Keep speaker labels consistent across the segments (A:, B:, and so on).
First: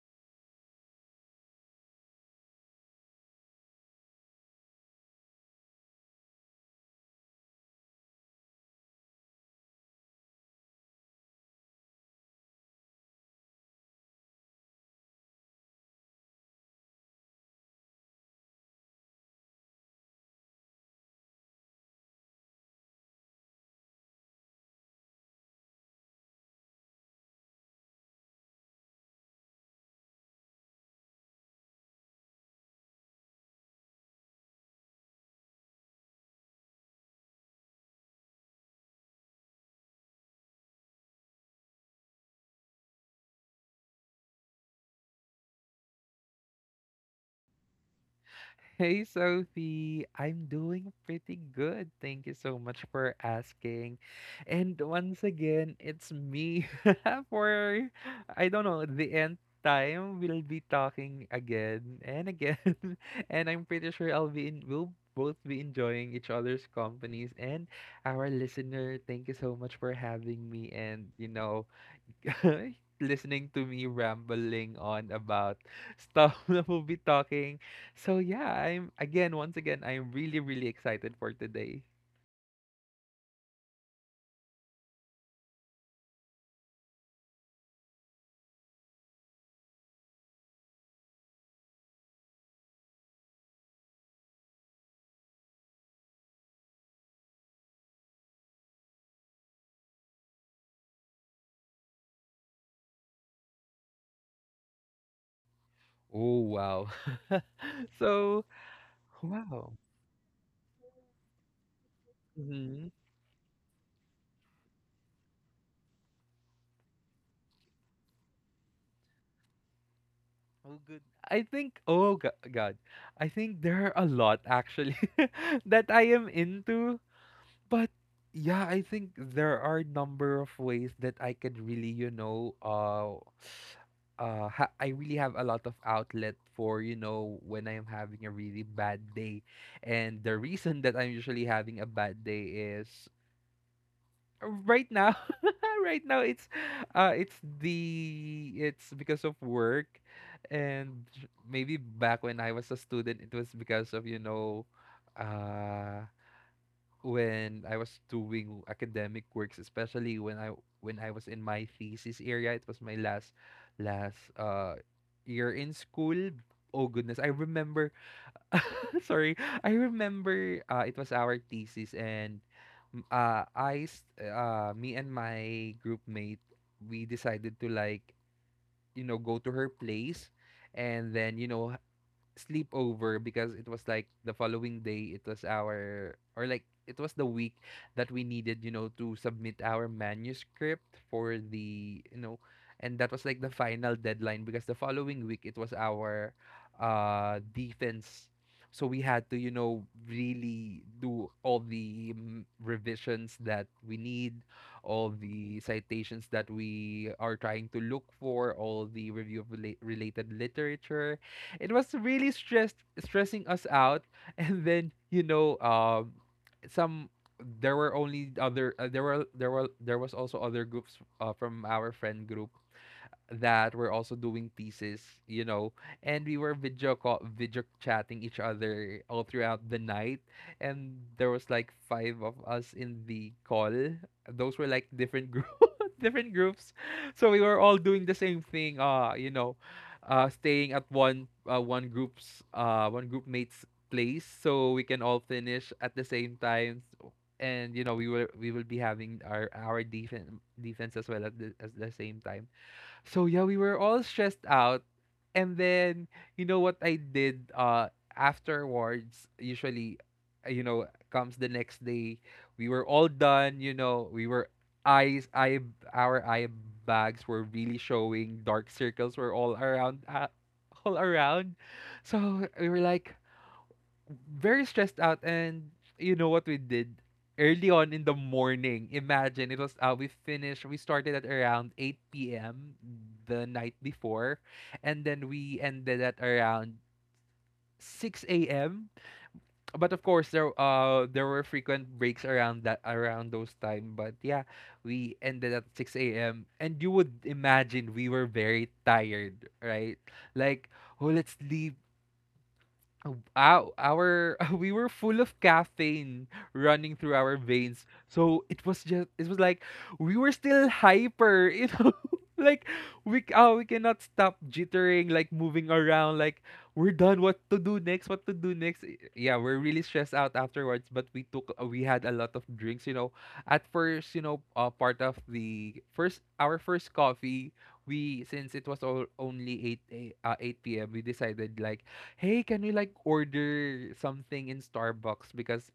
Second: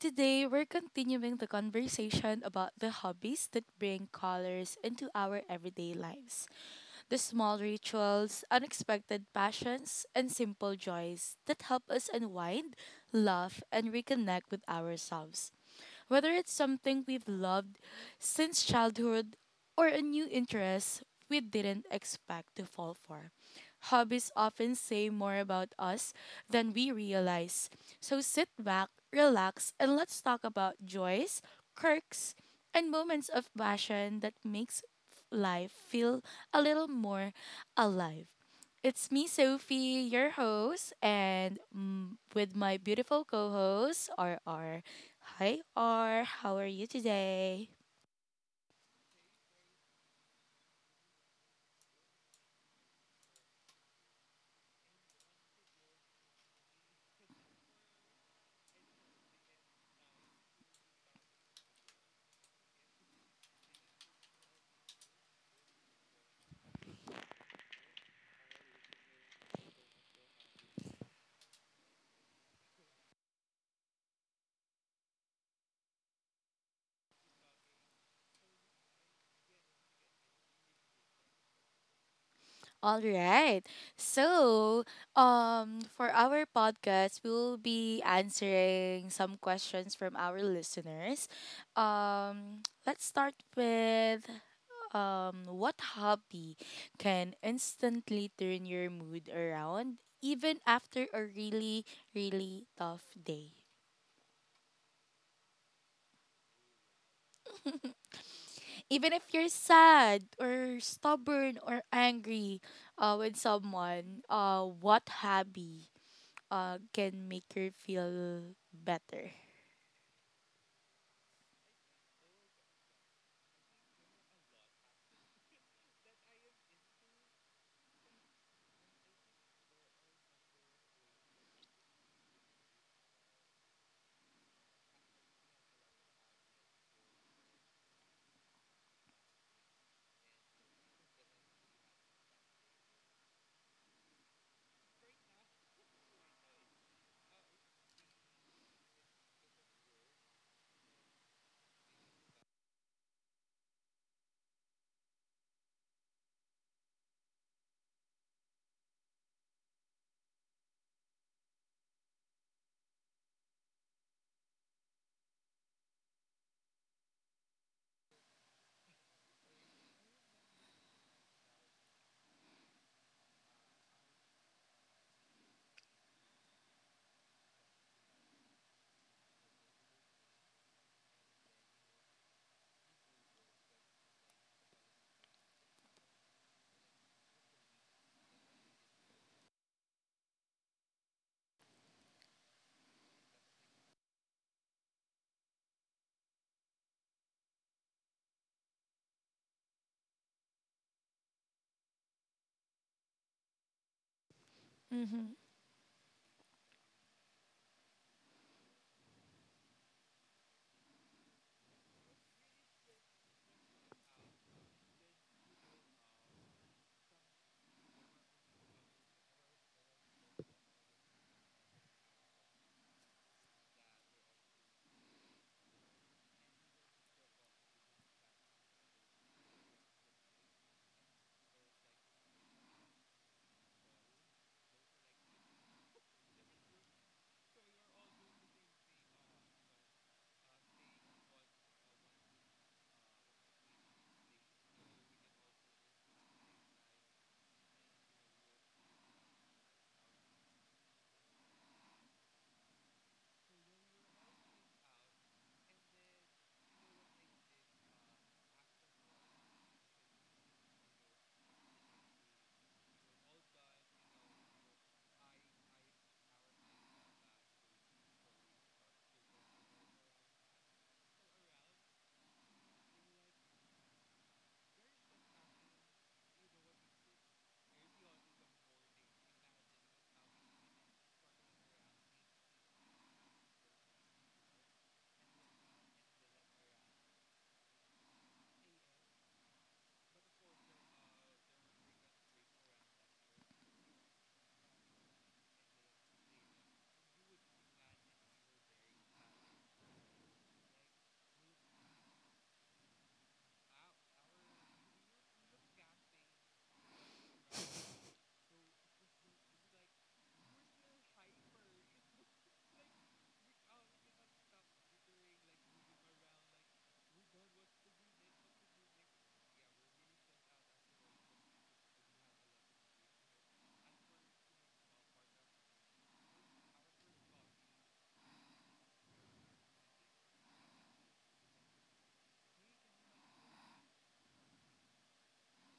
A: Today, we're continuing the conversation about the hobbies that bring colors into our everyday lives, the small rituals, unexpected passions, and simple joys that help us unwind, laugh, and reconnect with ourselves. Whether it's something we've loved since childhood or a new interest we didn't expect to fall for, hobbies often say more about us than we realize. So sit back, relax, and let's talk about joys, quirks, and moments of passion that makes life feel a little more alive. It's me, Sophie, your host, and with my beautiful co host, R R. Hi, R. How are you today?
B: Hey Sophie, I'm doing pretty good. Thank you so much for asking. And once again, it's me for I don't know, the end time we'll be talking again and again. And I'm pretty sure I'll be in we'll both be enjoying each other's companies and our listener. Thank you so much for having me and listening to me rambling on about stuff that we'll be talking. So yeah, once again, I'm really, really excited for today.
A: All right. So, for our podcast, we'll be answering some questions from our listeners. Let's start with what hobby can instantly turn your mood around, even after a really, really tough day?
B: Oh wow. So
A: Even if you're
B: wow.
A: sad or stubborn or angry
B: Hmm.
A: with someone, what hobby can make her feel better?
B: Oh good. I think god. I think there are a lot actually that I am into. But yeah, I think there are a number of ways that I could really, I really have a lot of outlet for, when I'm having a really bad day. And the reason that I'm usually having a bad day is right now, right now it's it's because of work. And maybe back when I was a student, it was because of, uh, when I was doing academic works, especially when I was in my thesis area, it was my last year in school. Oh goodness, I remember. Sorry, I remember. It was our thesis, and me and my group mate, we decided to like you know go to her place, and then you know sleepover because it was like the following day it was our or like it was the week that we needed you know to submit our manuscript for the you know, and that was like the final deadline because the following week it was our defense. So we had to you know really do all the revisions that we need, all
A: Mm-hmm.
B: the citations that we are trying to look for, all the review of related literature. It was really stressed stressing us out. And then you know um, some, there were only other there were there were there was also other groups from our friend group that were also doing thesis you know. And we were video chatting each other all throughout the night, and there was like five of us in the call. Those were like different different groups. So we were all doing the same thing. You know, staying at one group's one group mate's place, so we can all finish at the same time. So— and you know, we will be having our defense as well at the same time. So yeah, we were all stressed out. And then you know what I did afterwards, usually you know, comes the next day. We were all done, you know, we were eyes eye our eye bags were really showing, dark circles were all around all around. So we were like very stressed out. And you know what we did early on in the morning, imagine, it was we started at around 8 p.m the night before, and then we ended at around 6 a.m. But of course there there were frequent breaks around that around those time, but yeah, we ended at 6 a.m and you would imagine we were very tired, right? Like oh let's leave. Oh, our we were full of caffeine running through our veins. So it was just it was like we were still hyper, you know, like oh, we cannot stop jittering, like moving around, like we're done. What to do next? What to do next? Y- Yeah, we're really stressed out afterwards. But we took we had a lot of drinks, you know. At first, you know, part of the first our first coffee, we, since it was all only eight p.m. We decided like hey, can we like order something in Starbucks, because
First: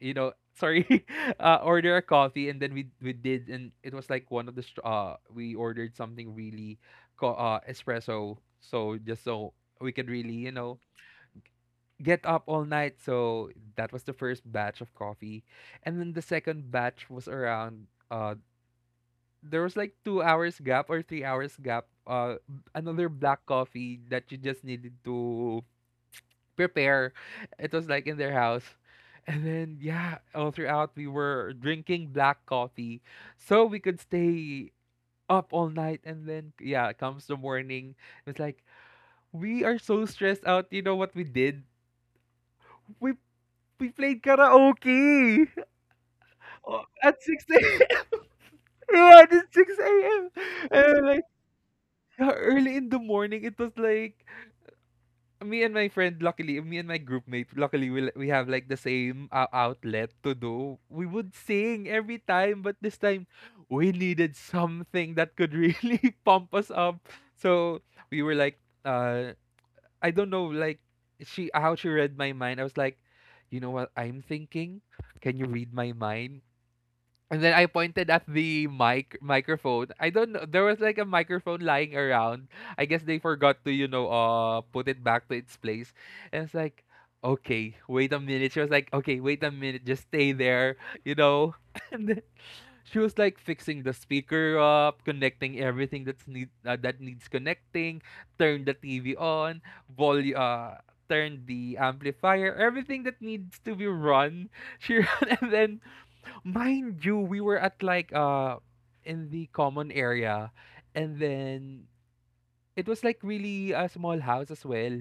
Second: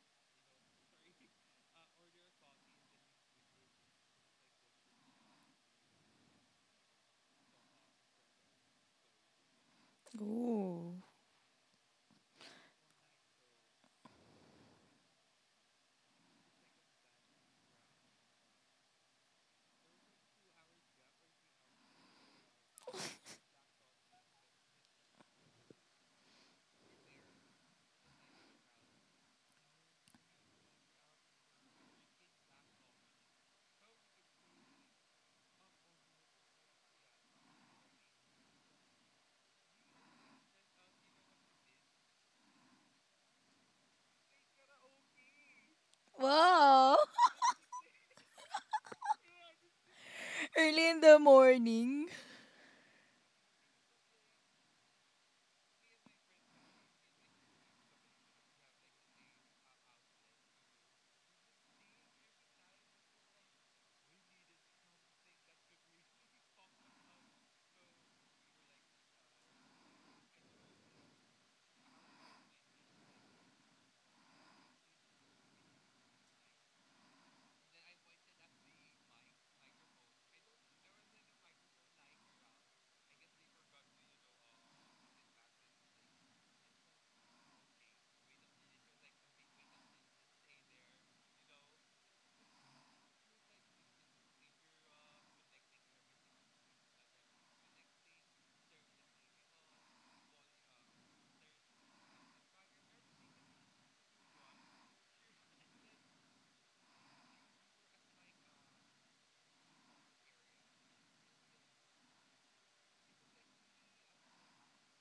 B: you know, sorry, order a coffee. And then we did, and it was like one of we ordered something really espresso, so just so we could really you know
A: Ooh.
B: get up all night. So that was the first batch of coffee. And then the second batch was around uh, there was like 2 hours gap or 3 hours gap uh, another black coffee that you just needed to prepare. It was like in their house. And then yeah, all throughout we were drinking black coffee so we could stay up all night. And then yeah, comes the morning. It's like we are so stressed out. You know what we did? We we played karaoke. Oh,
A: Wow.
B: at 6 a.m. Yeah, at 6 a.m.
A: Early in
B: And
A: the
B: like
A: morning.
B: yeah, early in the morning, it was like me and my friend, luckily, me and my group mate, luckily, we have like the same outlet to do. We would sing every time, but this time we needed something that could really pump us up. So we were like, uh, I don't know, like she how she read my mind. I was like, you know what I'm thinking? Can you read my mind? And then I pointed at the microphone. I don't know. There was like a microphone lying around. I guess they forgot to, you know, uh, put it back to its place. And it's like, okay, wait a minute. She was like, okay, wait a minute, just stay there, you know. And then she was like fixing the speaker up, connecting everything that needs connecting, turn the TV on, volume turn the amplifier, everything that needs to be run. She ran. And then mind you, we were at like in the common area, and then it was like really a small house as well.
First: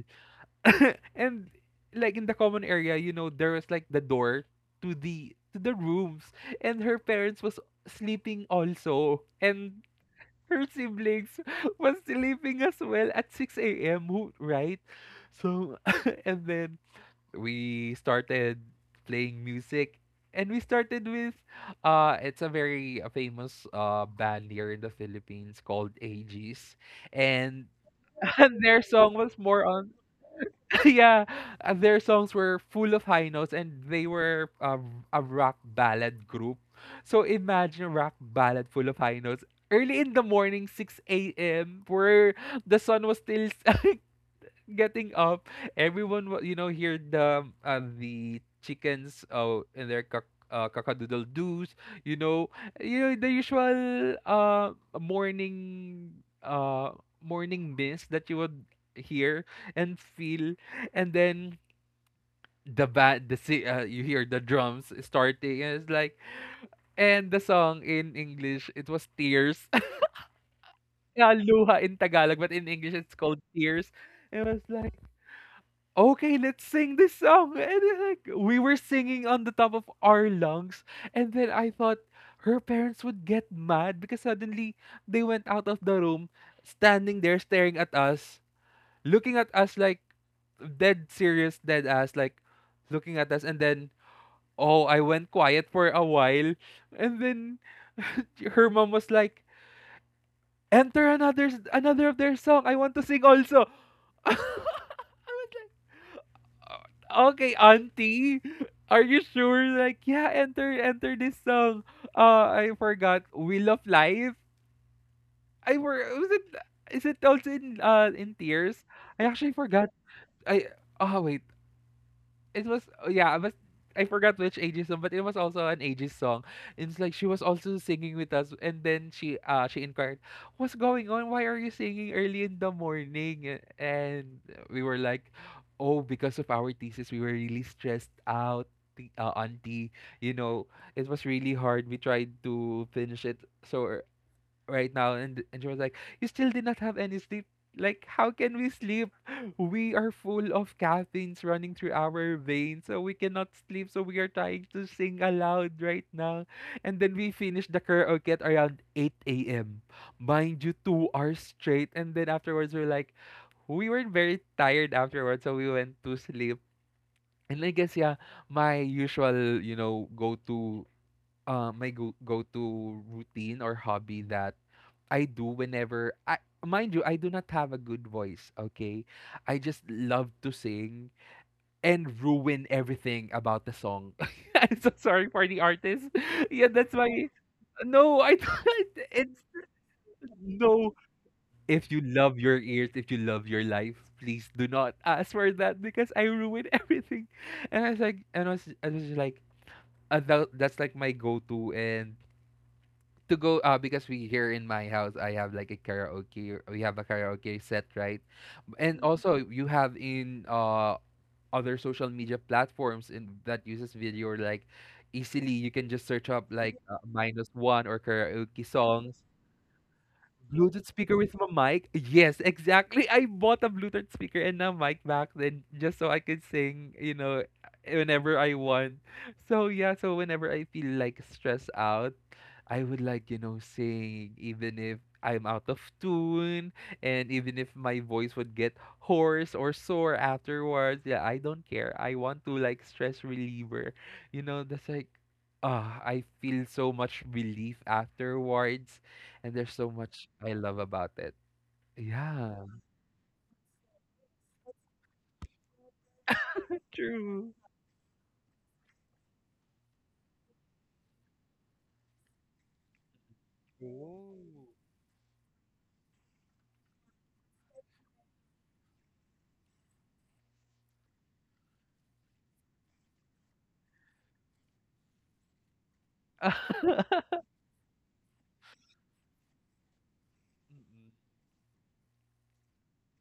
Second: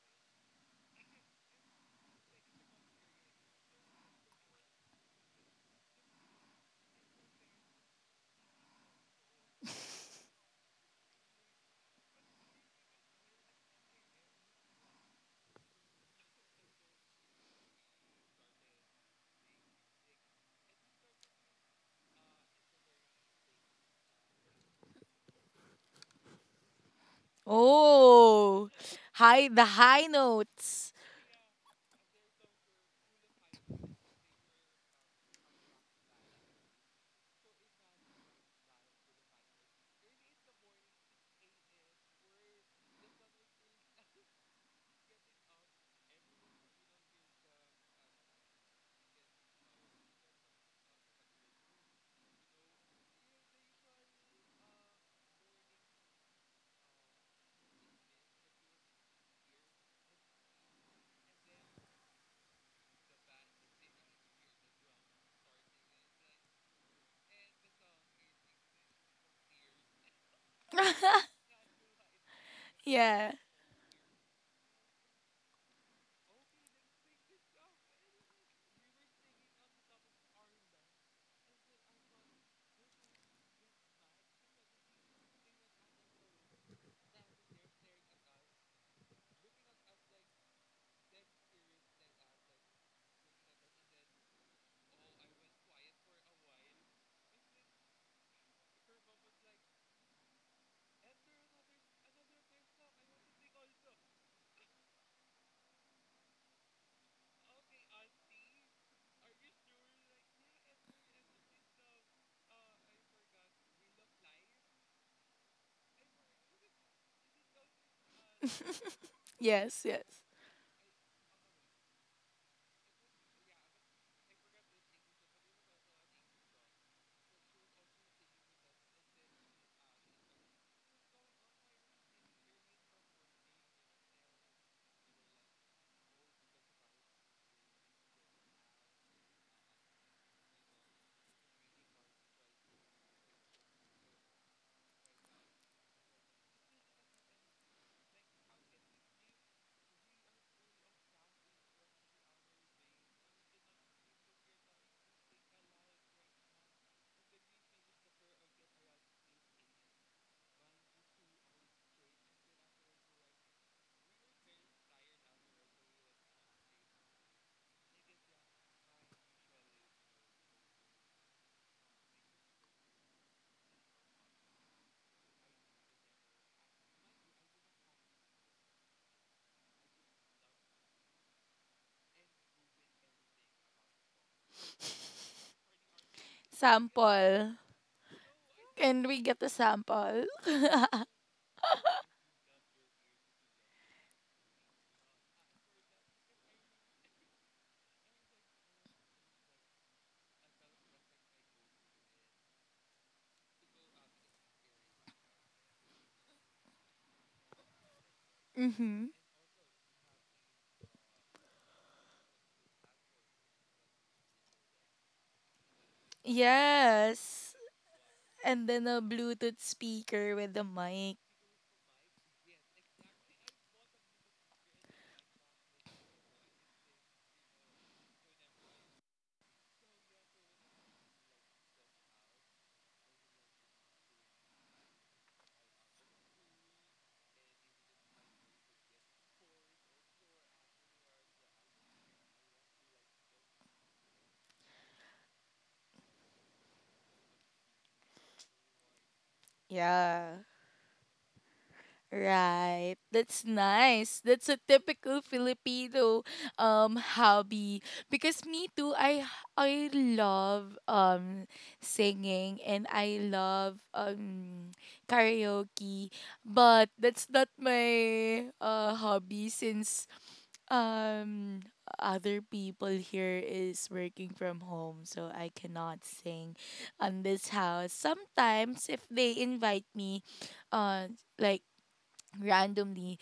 B: And like in the common area, you know, there was like the door to the rooms, and her parents was sleeping also, and her siblings was sleeping as well at 6 a.m. who- right? So and then we started playing music. And we started with uh, it's a very famous band here in the Philippines called Aegis. And
A: Oh,
B: their song was
A: high
B: more
A: the
B: on
A: high notes.
B: yeah, their songs were full of high notes, and they were a rock ballad group. So imagine a rock ballad full of high notes early in the morning 6 a.m where the sun was still getting up. Everyone, wa- you know, heard the chickens and their cockadoodle doos. You know, you know the usual morning mist that you would hear and feel. And then the band the si- you hear the drums starting and it's like, and the song in English it was Tears. Yeah, Luha in Tagalog, but in English it's
A: Yeah.
B: called Tears. It was like okay, let's sing this song. And then, like we were singing on the top of our lungs. And then I thought her parents would get mad, because suddenly they went out of the room, standing there staring at us, looking at us like dead serious, dead ass, like looking at us. And then, oh, I went quiet for a while. And then her mom was like, enter another, another of their song. I want to sing also. I was like, okay, auntie. Are you sure? Like, yeah, enter, enter this song. I forgot. Wheel of Life. I were was it? Is it also in Tears? I actually
A: Yes,
B: forgot.
A: yes.
B: I oh wait, it was I forgot which ages song, but it was also an ages song. It's like she was also singing with us, and then she inquired, "What's going on? Why are you singing early in the morning?" And we were like, "Oh, because of our thesis, we were really stressed out." The, auntie, you know, it was really hard. We tried to finish it so right now. And she was like, you still did not have any sleep, like how can we sleep, we are full of caffeines running through our veins, so we cannot sleep, so we are trying to sing aloud right now. And then we finished the karaoke at around 8 a.m, mind you, 2 hours straight. And then afterwards we're like, we were very tired afterwards, so we went to sleep. And I guess yeah, my usual you know go to my go-to routine or hobby that I do whenever I, mind you, I do not have a good voice, okay? I just love to sing and ruin everything about the song. I'm so sorry for the artist. Yeah, that's why
A: Sample.
B: no, I don't.
A: Can we get
B: It's
A: a sample?
B: no. If you love your ears, if you love your life, please do not ask for that because I ruin everything. And I was like and I was just like tha- that's like my go to and to go because we here in my house I have like a karaoke, we have a karaoke set, right? And
A: Mm-hmm.
B: also you have in other social media platforms in that uses video, like easily you can just search up like minus
A: Yes.
B: one or karaoke
A: And then a
B: songs.
A: Bluetooth speaker with the
B: Bluetooth speaker
A: mic.
B: with a mic, yes exactly, I bought a Bluetooth speaker and a mic back then just so I could sing, you know, whenever I want. So yeah, so whenever I feel like stressed out, I would, sing even if I'm out of tune, and even if my voice would get hoarse or sore afterwards. Yeah, I don't care. I want to like stress reliever. That's like ah, I feel so much relief afterwards, and there's so much
A: Yeah.
B: I love about it. Yeah.
A: Right. That's nice. That's a typical Filipino
B: True.
A: hobby, because me too, I love singing, and I love
B: Oh.
A: karaoke, but that's not my hobby since um other people here is working from home, so I cannot sing on this house. Sometimes if they invite me,
B: Mm-mm.
A: uh like, randomly,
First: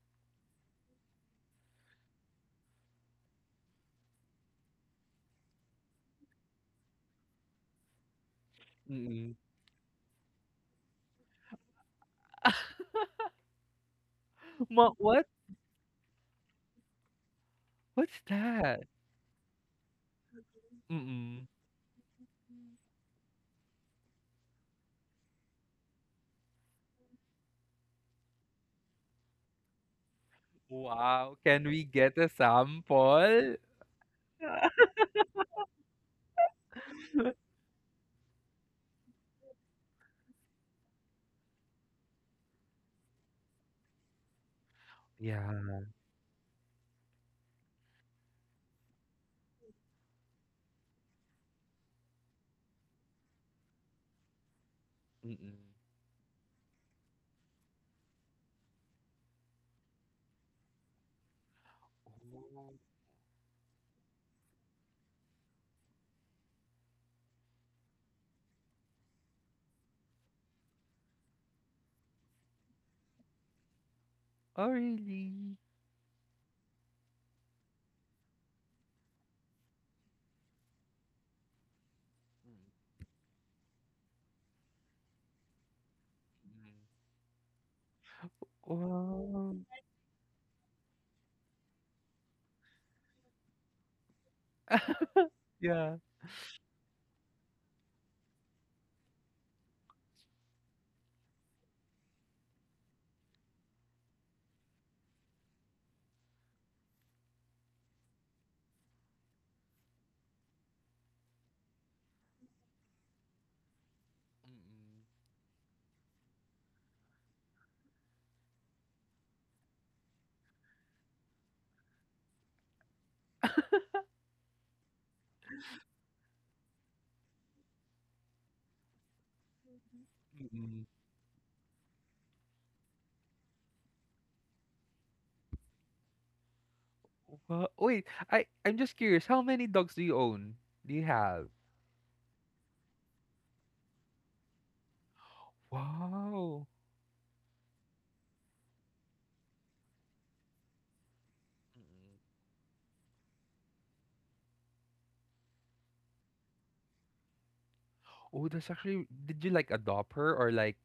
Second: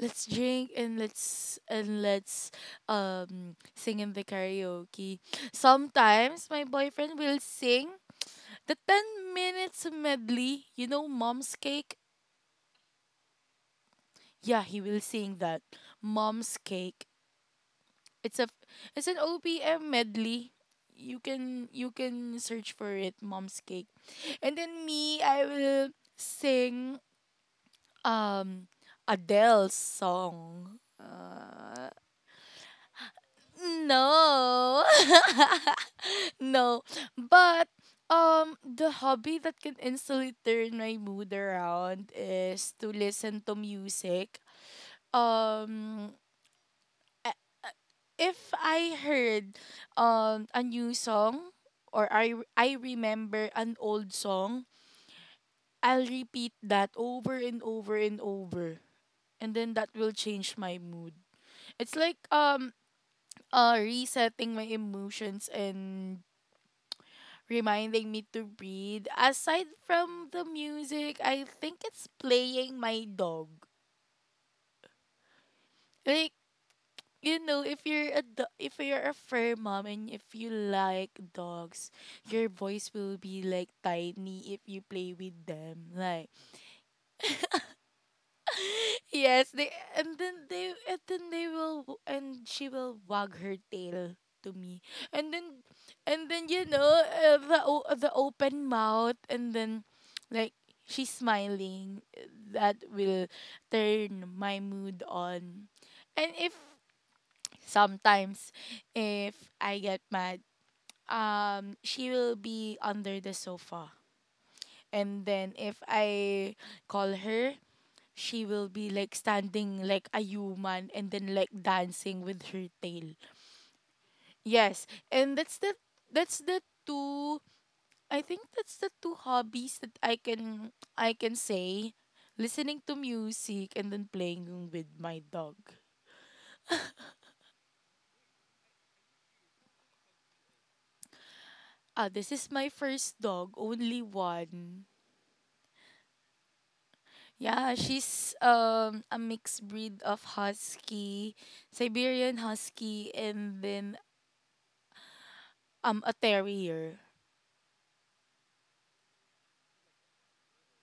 A: let's drink and let's sing in the karaoke. Sometimes my boyfriend will sing the 10
B: Mm-mm.
A: minutes medley, you know, Mom's Cake. Yeah, he
B: Ma-
A: will
B: what?
A: sing that. Mom's Cake.
B: What's
A: it's a
B: that?
A: it's an OPM medley. You
B: Mm-mm.
A: can search for it, Mom's Cake. And then me, I will sing um Adele's song,
B: Wow, can we get a sample?
A: no. No. But the hobby that can instantly turn my mood around is to listen to music.
B: Yeah.
A: Um if I heard a new song, or I remember an old song,
B: Mm-mm.
A: I'll repeat that over and over and over. And then that will change my mood. It's like,
B: Oh,
A: resetting my emotions and reminding me to breathe. Aside from the music, I think it's playing my dog.
B: oh really?
A: Like, if you're a fur mom and if you like dogs, your voice will be like tiny if you play with them. Like,
B: Mm-mm.
A: yes,
B: Wow.
A: and she will wag her tail to me. And then
B: Yeah.
A: and then, the open mouth, and then, like, she's smiling, that will turn my mood on. And if sometimes, if I get mad, she will be under the sofa,
B: Mm-mm.
A: and then if I call her, she will be like standing like a human, and then like dancing with her tail. Yes, and that's the two I think that's the two hobbies that I can
B: Mm-mm.
A: say: listening to music and then playing with my dog.
B: Wow. Wait, I'm just curious. How many dogs do you own? Do you have?
A: Ah, this is my first dog, only one.
B: Wow.
A: Yeah, she's a mixed breed of husky,
B: Mm-mm.
A: Siberian husky, and then a terrier.
B: Oh, that's actually. Did you like adopt her or like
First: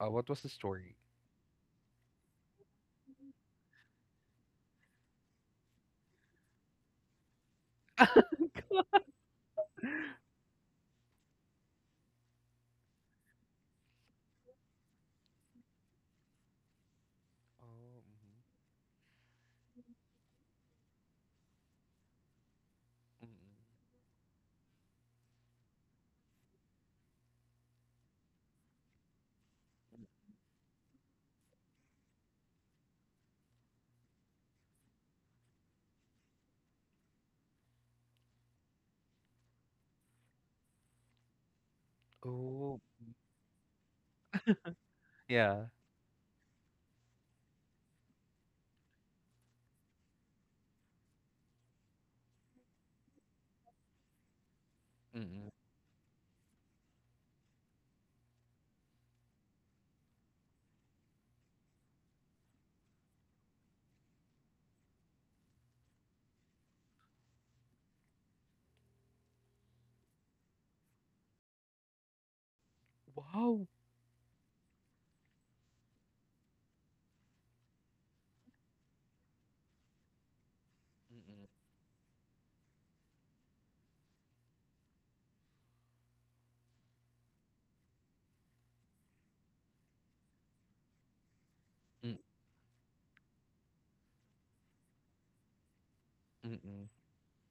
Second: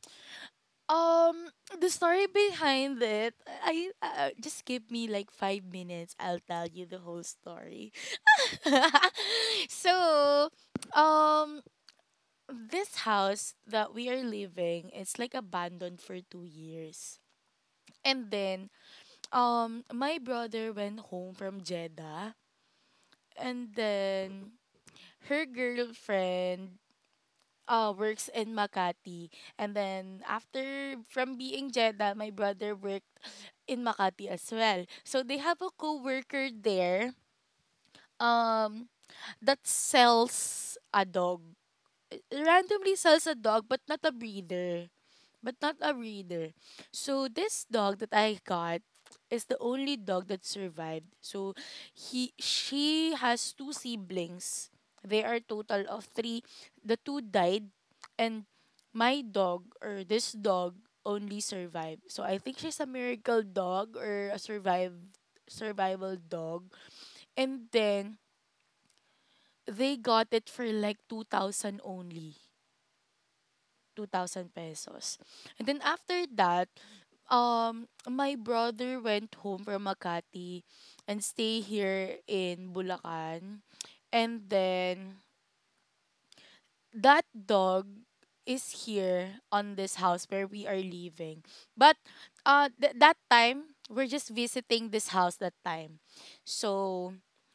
B: what was the story?
A: Um, the story behind it, I just give me like 5 minutes. I'll tell you the whole story. So, um, this house that we are living, it's like abandoned for 2 years,
B: Oh.
A: and then my brother went home from Jeddah,
B: Mm-hmm. Mm-mm.
A: and then her girlfriend works in Makati. And then after from being Jeddah, my brother worked in Makati as well. So they have a co-worker there um that sells a dog.
B: Oh,
A: Randomly sells a dog, but
B: yeah.
A: not a breeder So this dog that I got is the only dog that survived. So he she has two siblings. They are
B: Mm-mm.
A: total of three. The two died, and my dog, or this dog, only survived. So I think she's a miracle dog, or a survive survival dog. And then they got it for like 2,000 only.
B: Wow.
A: 2,000 pesos. And then after that, my brother went home from Makati and
B: Mm-mm.
A: stay here in Bulacan. And then that dog is here on this house where we are living. But that time, we're just visiting this house that time.
B: Mm-mm.
A: So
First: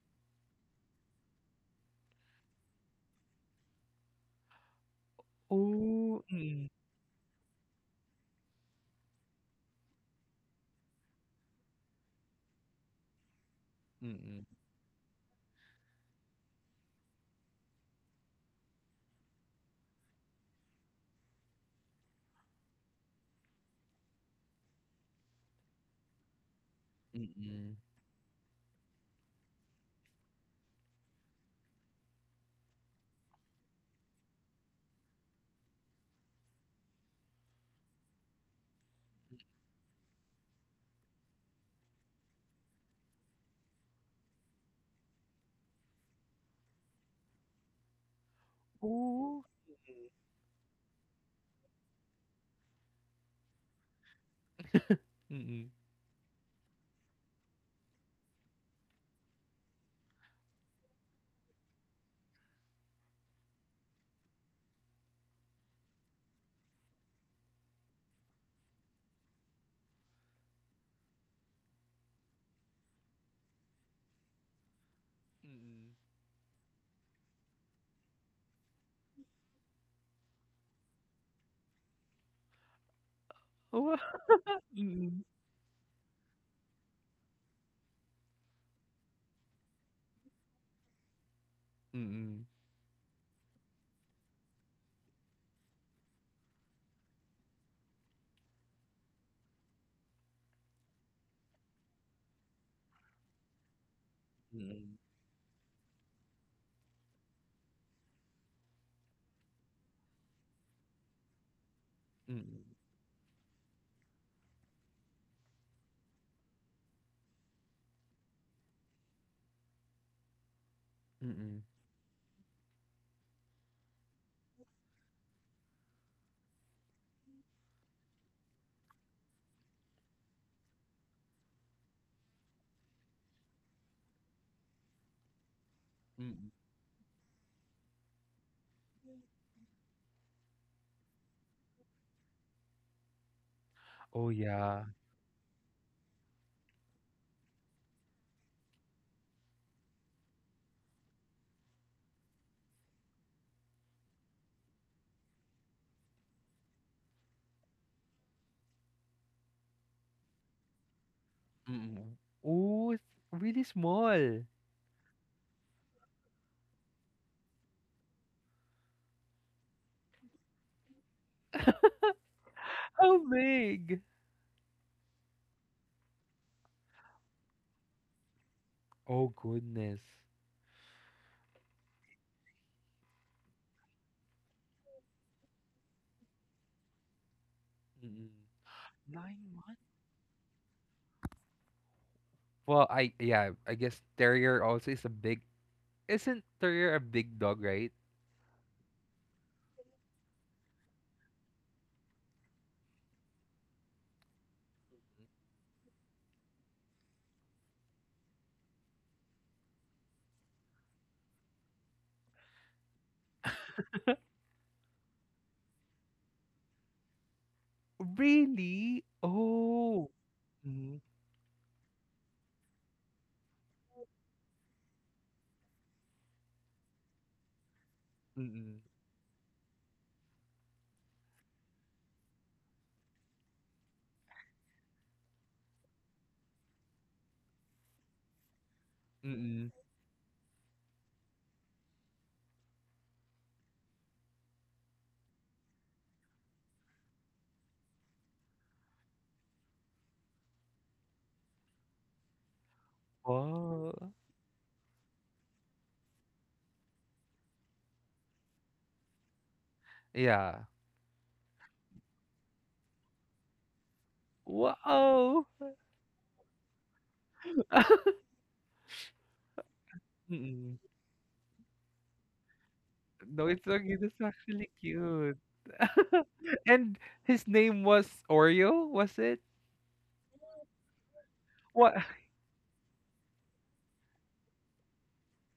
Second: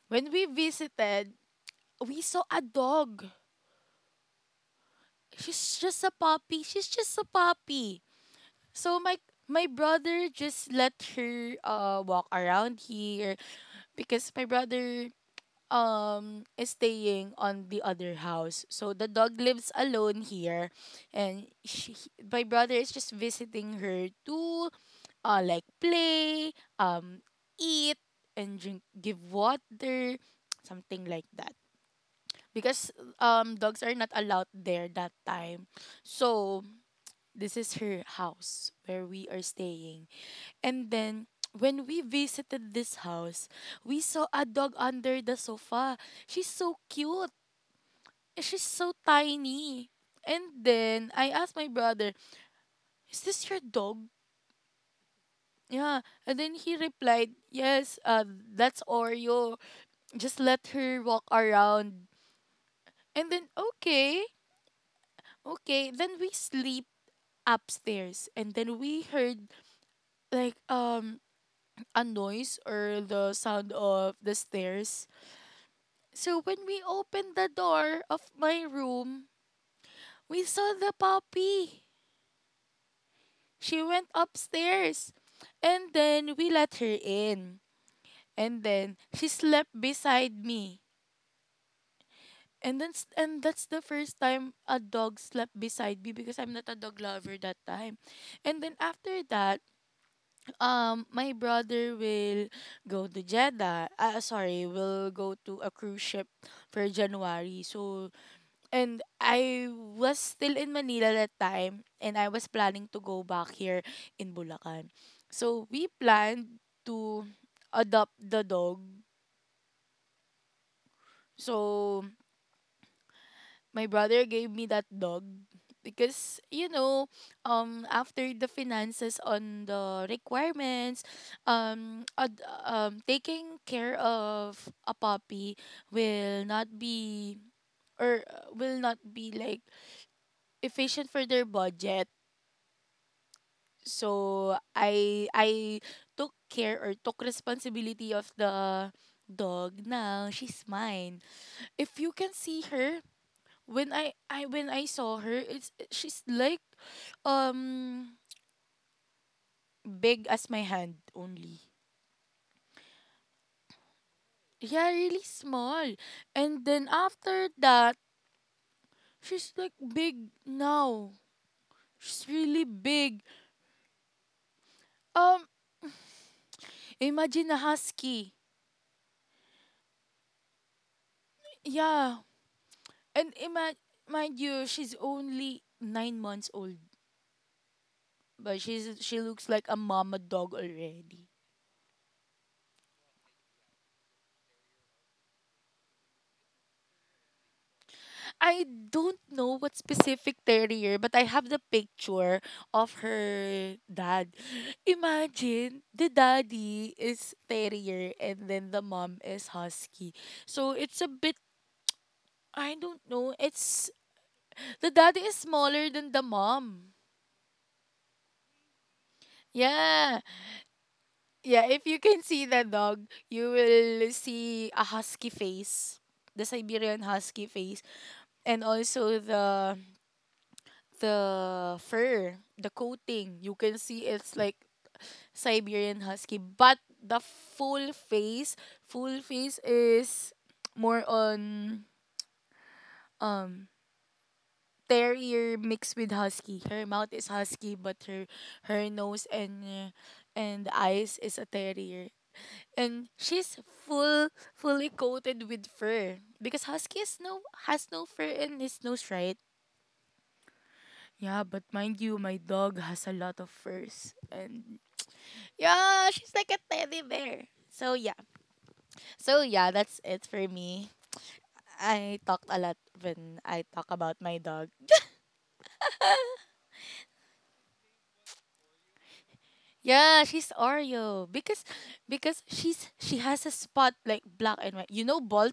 A: when we visited, we saw a dog. She's just a
B: Oh.
A: puppy.
B: Mm.
A: She's just a puppy. So my brother just let her walk around here, because
B: Mm,
A: my brother is staying on the other house. So the dog lives alone here, and she, my brother is just visiting her to, like, play,
B: mm.
A: eat, and drink, give water, something like that. Because dogs are not allowed there that time. So this is her house where we are staying. And then when we visited this house, we saw a dog under the sofa. She's so cute, and she's so
B: Oh.
A: tiny. And then I asked my brother, "Is this your dog?"
B: Mm,
A: Yeah. And then he replied, "Yes, that's Oreo. Just let her walk around." And then okay. Okay, then we sleep upstairs, and then we heard like a noise, or the sound of the stairs.
B: mm.
A: So when we opened the door of my room, we saw the puppy. She
B: Wow.
A: went upstairs.
B: Mm.
A: And then we let her in. And then she slept beside me.
B: Mm,
A: And that's the first time a dog slept beside me, because I'm not a dog lover that time. And then after that, my brother will go to Jeddah. Sorry,
B: mm.
A: will go to a cruise ship for January. So, and I was still in Manila that time, and I was
B: Mm,
A: planning to go back here in Bulacan. So, we planned to adopt the dog.
B: mm.
A: So, my brother gave me that dog because, after the finances on the requirements, taking care of a puppy will
B: Mm.
A: not be will not be, like, efficient for their budget,
B: Oh,
A: so
B: yeah.
A: I took care, or took responsibility of the dog. Now she's mine. If you can see her, when I saw her, it's she's like, um big as my hand only.
B: Mm. Oh, it's really small.
A: Yeah, really small. And then after that, she's like big now. She's really
B: How
A: big.
B: big?
A: Um Imagine a husky.
B: Oh, goodness.
A: Yeah. And ima- mind you, she's only 9 months old,
B: Mm.
A: but she
B: 9
A: looks like a
B: months?
A: mama dog already.
B: Well, I yeah, I guess terrier also is a big. Isn't terrier a big dog, right?
A: I don't know what specific terrier, but I have the picture of her dad. Imagine the daddy is terrier, and then the mom is husky. So it's a bit, I don't know. It's The daddy is smaller than the mom.
B: Really? Oh,
A: Yeah.
B: mm.
A: Yeah, if you can see the dog, you will see a husky face. The Siberian husky face, and
B: Mm.
A: also the fur, the coating. You can see it's like Siberian Husky, but the full face
B: Mm.
A: is more on um terrier mixed with husky. Her mouth is husky, but her nose and eyes is a terrier. And she's
B: Wow.
A: fully coated with fur, because husky is no has no fur in his nose, right?
B: Yeah.
A: Yeah, but mind you, my dog has a lot of furs, and
B: Wow!
A: yeah, she's like a teddy bear. So yeah. So yeah, that's it for
B: Mm.
A: me. I talked a lot when
B: No, it's
A: I talk
B: okay. That's
A: about my
B: actually
A: dog.
B: cute. And his name was Oreo, was it?
A: Yeah, she's Oreo, because
B: What?
A: she has a spot like black and white. You know Bolt,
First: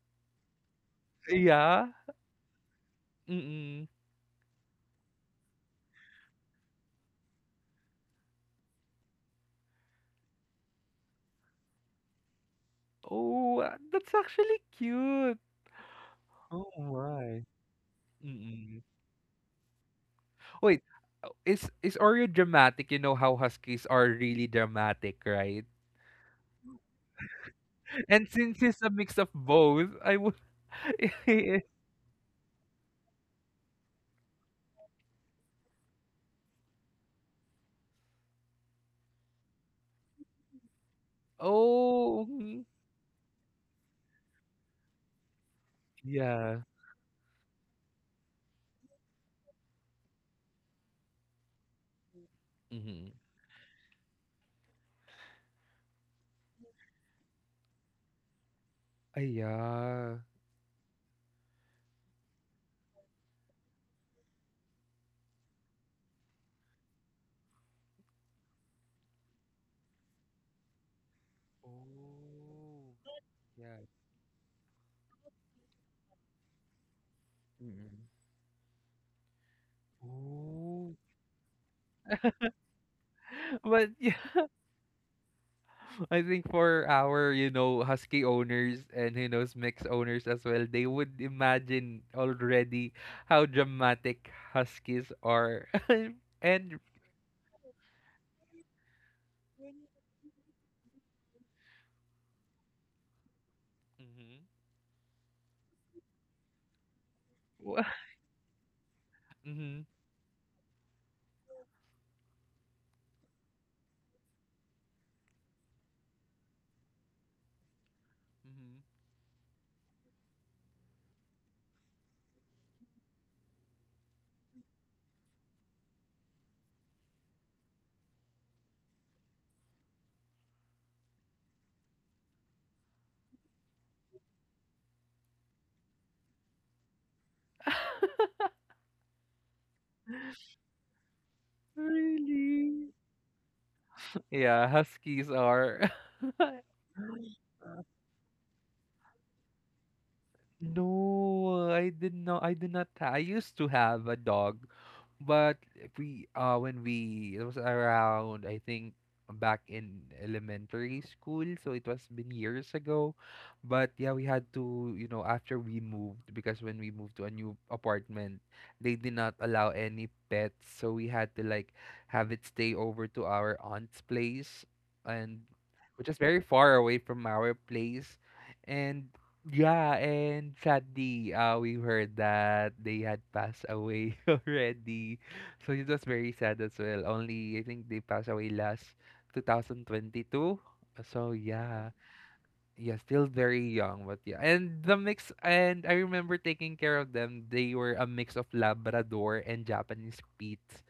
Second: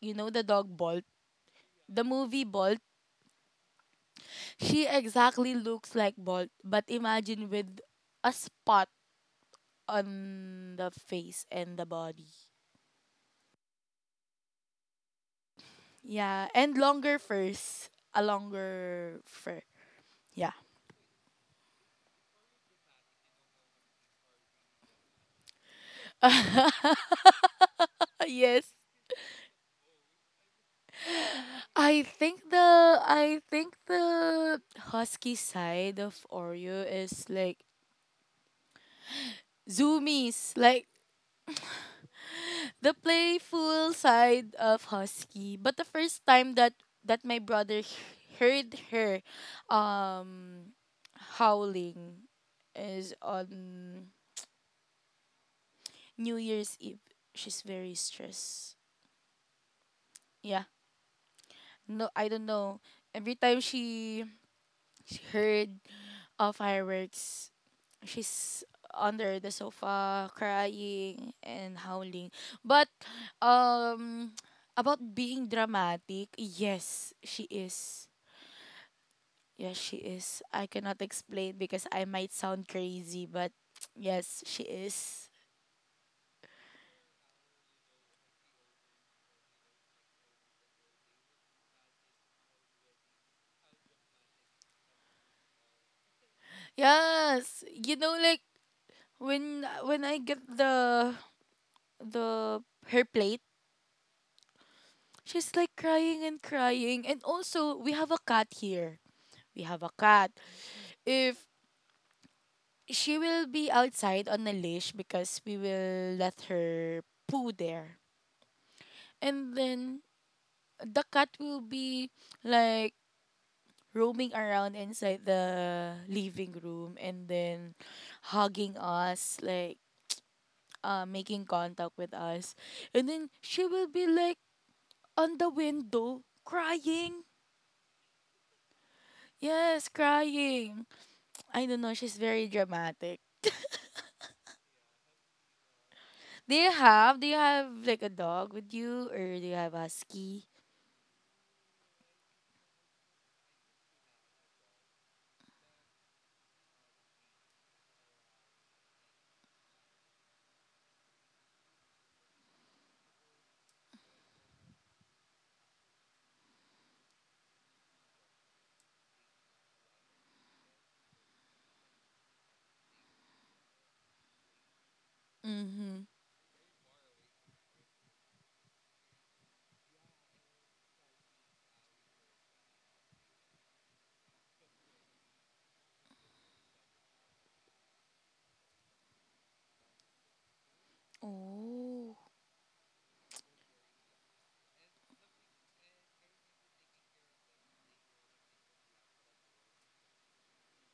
A: you know the dog Bolt,
B: Yeah.
A: the movie Bolt.
B: Mm-mm.
A: She exactly looks like Bolt, but imagine with a spot on the face and the body.
B: Oh, that's actually cute.
A: Yeah,
B: Oh
A: and longer
B: my.
A: furs, a
B: Mm-mm.
A: longer fur. Yeah.
B: Wait, is Oreo dramatic? You know how huskies are really dramatic, right? And since
A: Yes.
B: he's a mix of both, I would. He is-
A: I think the husky side of Oreo is like zoomies, like
B: Oh, mhm.
A: the playful side of husky. But the first time
B: Yeah.
A: that my brother heard her um howling
B: Mm-hmm.
A: is on New Year's Eve. She's very stressed.
B: Yeah.
A: Yeah. No, I don't know. Every time she heard fireworks, she's under the sofa crying and howling. But
B: Oh, yeah.
A: um about being dramatic, yes, she is.
B: Mm-mm.
A: Yes, she is. I
B: Oh.
A: cannot explain because I might sound crazy, but
B: But yeah,
A: yes, she is.
B: I think for our, you know, husky owners and you know, mix owners as well, they would imagine already how dramatic huskies are. And
A: Yes, like, when I get the her plate,
B: mhm.
A: she's like crying and crying. And also we
B: Wha-
A: have a cat here, we have
B: mhm.
A: a cat. If she will be outside on a leash, because we will let her poo there.
B: Mm-hmm.
A: And then the cat will be like roaming around inside the living room, and then hugging us, like, making contact with us. And then she will be like on the window crying. Yes, crying. I don't know, she's very
B: Really?
A: dramatic.
B: Yeah, huskies are.
A: Do you have like a dog with you, or do you have a husky?
B: No, I did not. I did not. Ha- I used to have a dog, but we when we it was around I think back in elementary school, so it was been years ago. But yeah, we had to you know after we moved, because when we moved to a new apartment, they did not allow any pets, so we had to like have it stay over to our aunt's place, and
A: Mm-hmm.
B: which is very far away from our place, and. Yeah, and sadly, we heard that they had passed away already. So it was very sad as well. Only, I think they passed away last 2022. So yeah,
A: Oh,
B: yeah, still very young, but yeah. And the mix, and I remember taking care of them. They were a mix of Labrador and Japanese Spitz.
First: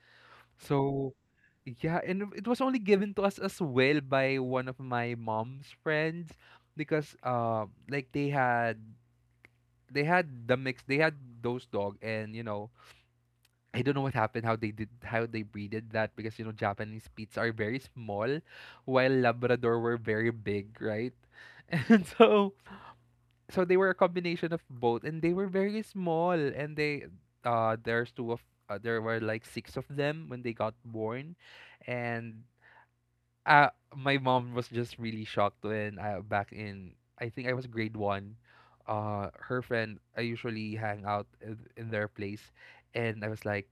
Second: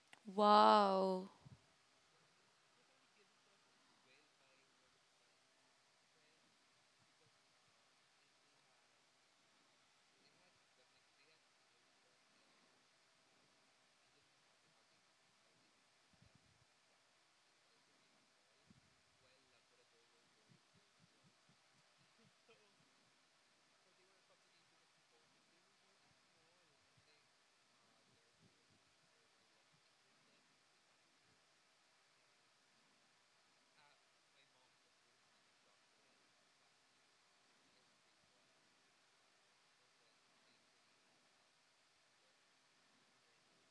B: So
A: wow.
B: yeah, and it was only given to us as well by one of my mom's friends because like they had the mix, they had those dog and you know I don't know what happened, how they did, how they breeded that, because you know Japanese pits are very small while Labrador were very big, right? And so, so they were a combination of both and they were very small and they there's two of there were like six of them when they got born. And uh my mom was just really shocked when I back in I think I was grade one. Her friend I usually hang out in their place, and I was like,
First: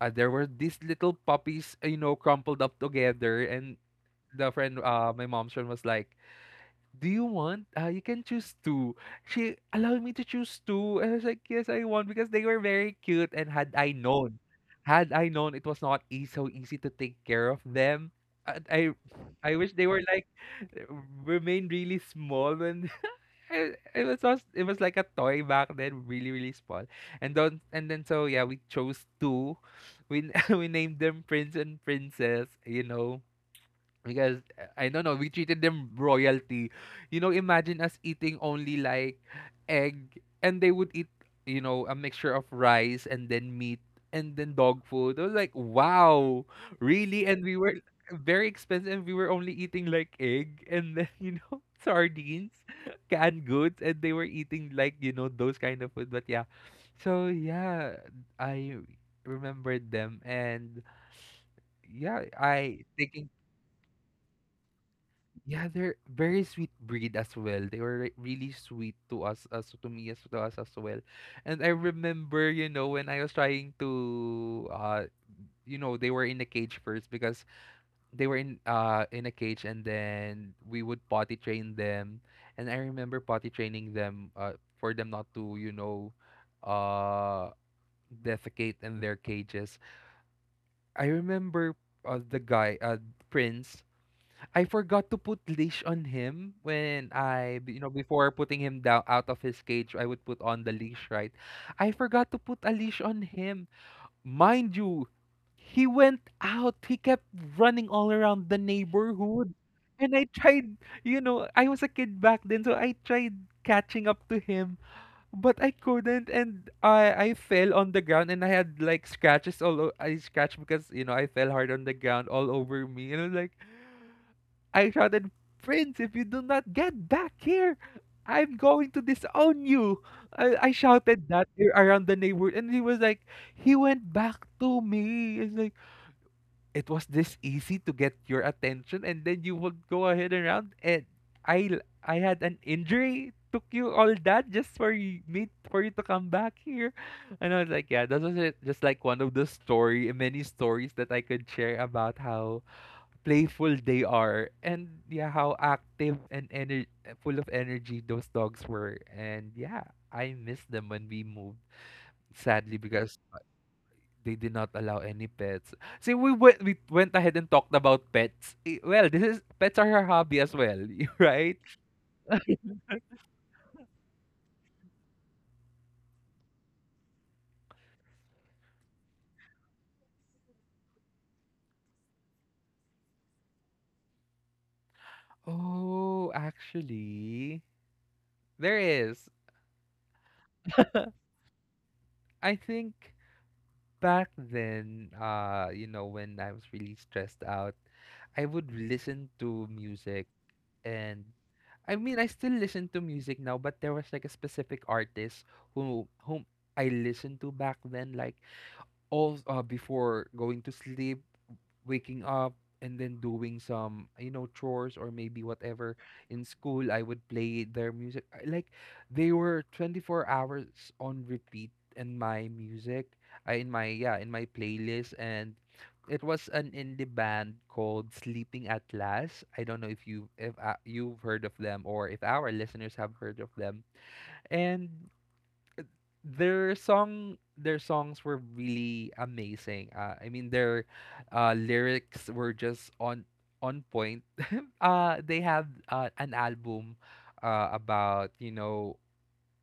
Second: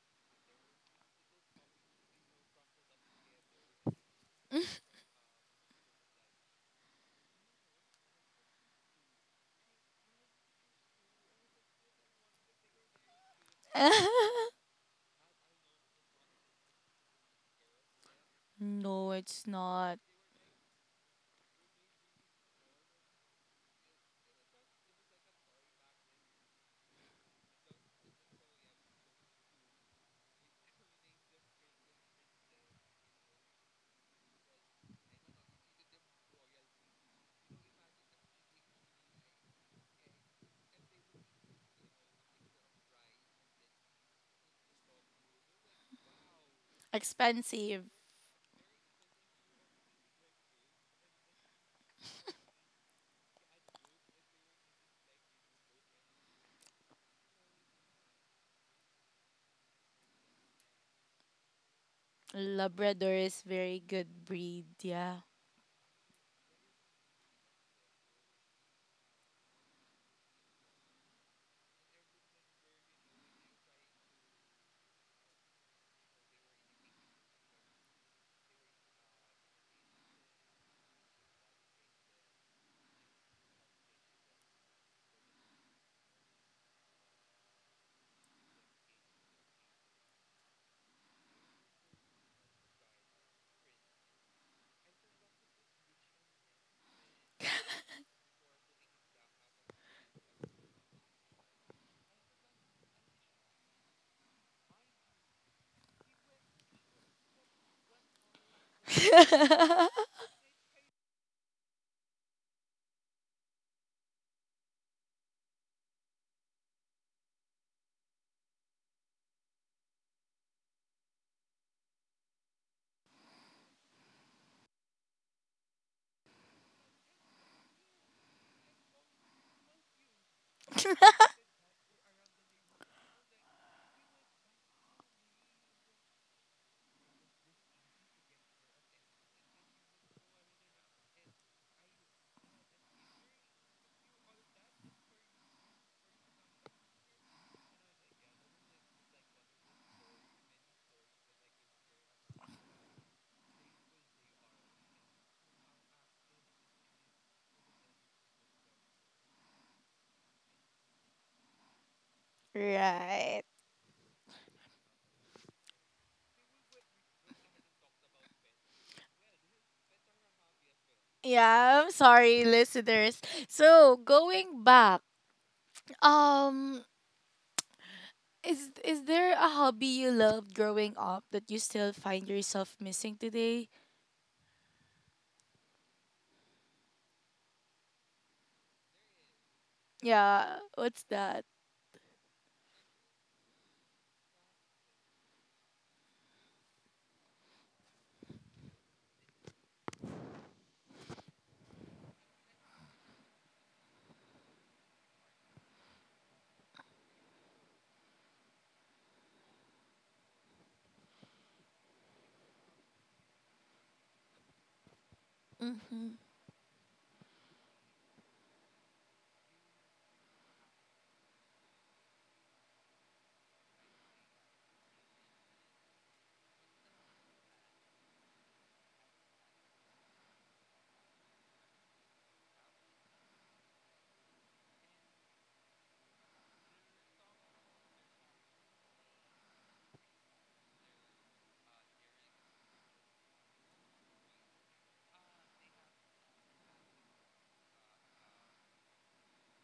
B: there were these little puppies, you know, crumpled up together, and the friend, my mom's friend was like, do you want? You can choose two. She allowed me to choose two. And I was like, yes, I want because they were very cute. And had I known it was not e- so easy to take care of them, I, I,
A: No, it's
B: I wish they
A: not.
B: were like remained really small and it was just, it was like a toy back then, really really small. And don't and then so yeah, we chose two. We n- we named them Prince and Princess. You know, because I don't know, we treated them royalty. You know, imagine us eating only like egg and they would eat, you know, a mixture of rice and then meat and then dog food. I was like, wow, really? And we were
A: Expensive.
B: very expensive. We were only eating like egg and then, you know, sardines, canned goods, and they were eating like, you know, those kind of food. But yeah. So yeah, I remembered them and yeah, I
A: Labrador
B: taking
A: is very good breed, yeah.
B: yeah, they're very sweet breed as well. They were re- really sweet to us, as to me, as to us as well. And I remember, you know, when I was trying to, you know, they were in a cage first because they were in a cage, and then we would potty train them. And I remember potty training them, for them not to, you know, uh, defecate in their cages. I remember, the guy, Prince. I forgot to put leash on him when I, b- you know, before putting him down out of his cage, I would put on the leash, right? I forgot to put a leash on him. Mind you, he went out. He kept running all around the neighborhood. And I tried, you know, I was a kid back then, so I tried catching up to him, but I couldn't. And I fell on the ground and I had like scratches all o- I scratched because, you know, I fell hard on the ground all over me. And I was like, I shouted, Prince, if you do not get back here, I'm going to disown you. I shouted that a- around the neighborhood. And he was like, he went back to me. It's like, it was this easy to get your attention and then you would go ahead and around and I had an injury. Took you all that just for you, me for you to come back here, and I was like, yeah, that was it. Just like one of the story, many stories that I could share about how playful they are, and yeah how active and ener- full of energy those dogs were. And yeah I miss them when we moved sadly because
A: Right.
B: they did not allow any pets. See we went ahead and talked about pets. Eh, well this is pets are her hobby as well. Right
A: Yeah, I'm sorry, listeners. So going back, um, is there a hobby you loved growing up that you still find yourself missing today?
B: oh actually there is.
A: Yeah, what's that?
B: I think back then, you know, when I was really stressed out, I would listen to music, and I mean, I still listen to music now, but there was like a specific artist whom I listened to back then, like all before going to sleep, waking up, and then doing some you know chores or maybe whatever
A: Mm-hmm.
B: in school I would play their music. I- like they were 24 hours on repeat in my music in my yeah in my playlist. And it was an indie band called Sleeping at Last. I don't know if you if you've heard of them or if our listeners have heard of them. And their songs were really amazing. I mean their lyrics were just on point. They have an album about you know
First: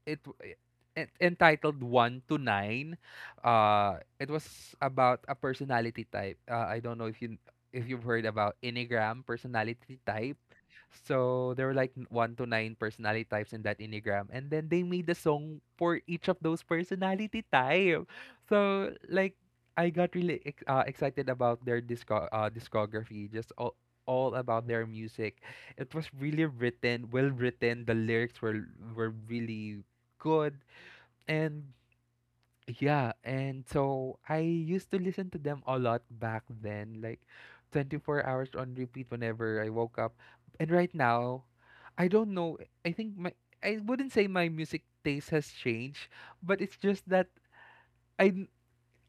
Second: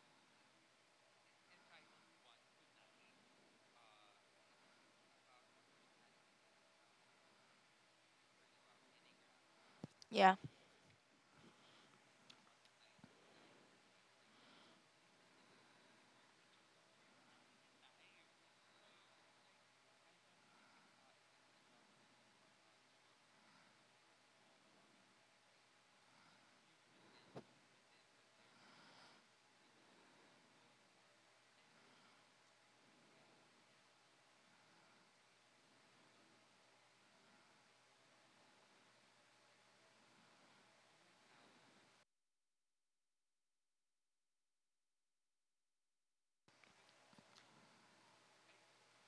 B: it, w- it en- entitled One to Nine. It was about a personality type. I don't know if you if you've heard about Enneagram personality
A: Yeah.
B: type. So there were like n- one to nine personality types in that Enneagram. And then they made a song for each of those personality type. So like I got really ex- excited about their disco- discography, just all about their music. It was really written, well written. The lyrics were really good. And yeah, and so I used to listen to them a lot back then, like 24 hours on repeat whenever I woke up. And right now, I don't know. I think my I wouldn't say my music taste has changed, but it's just that I n-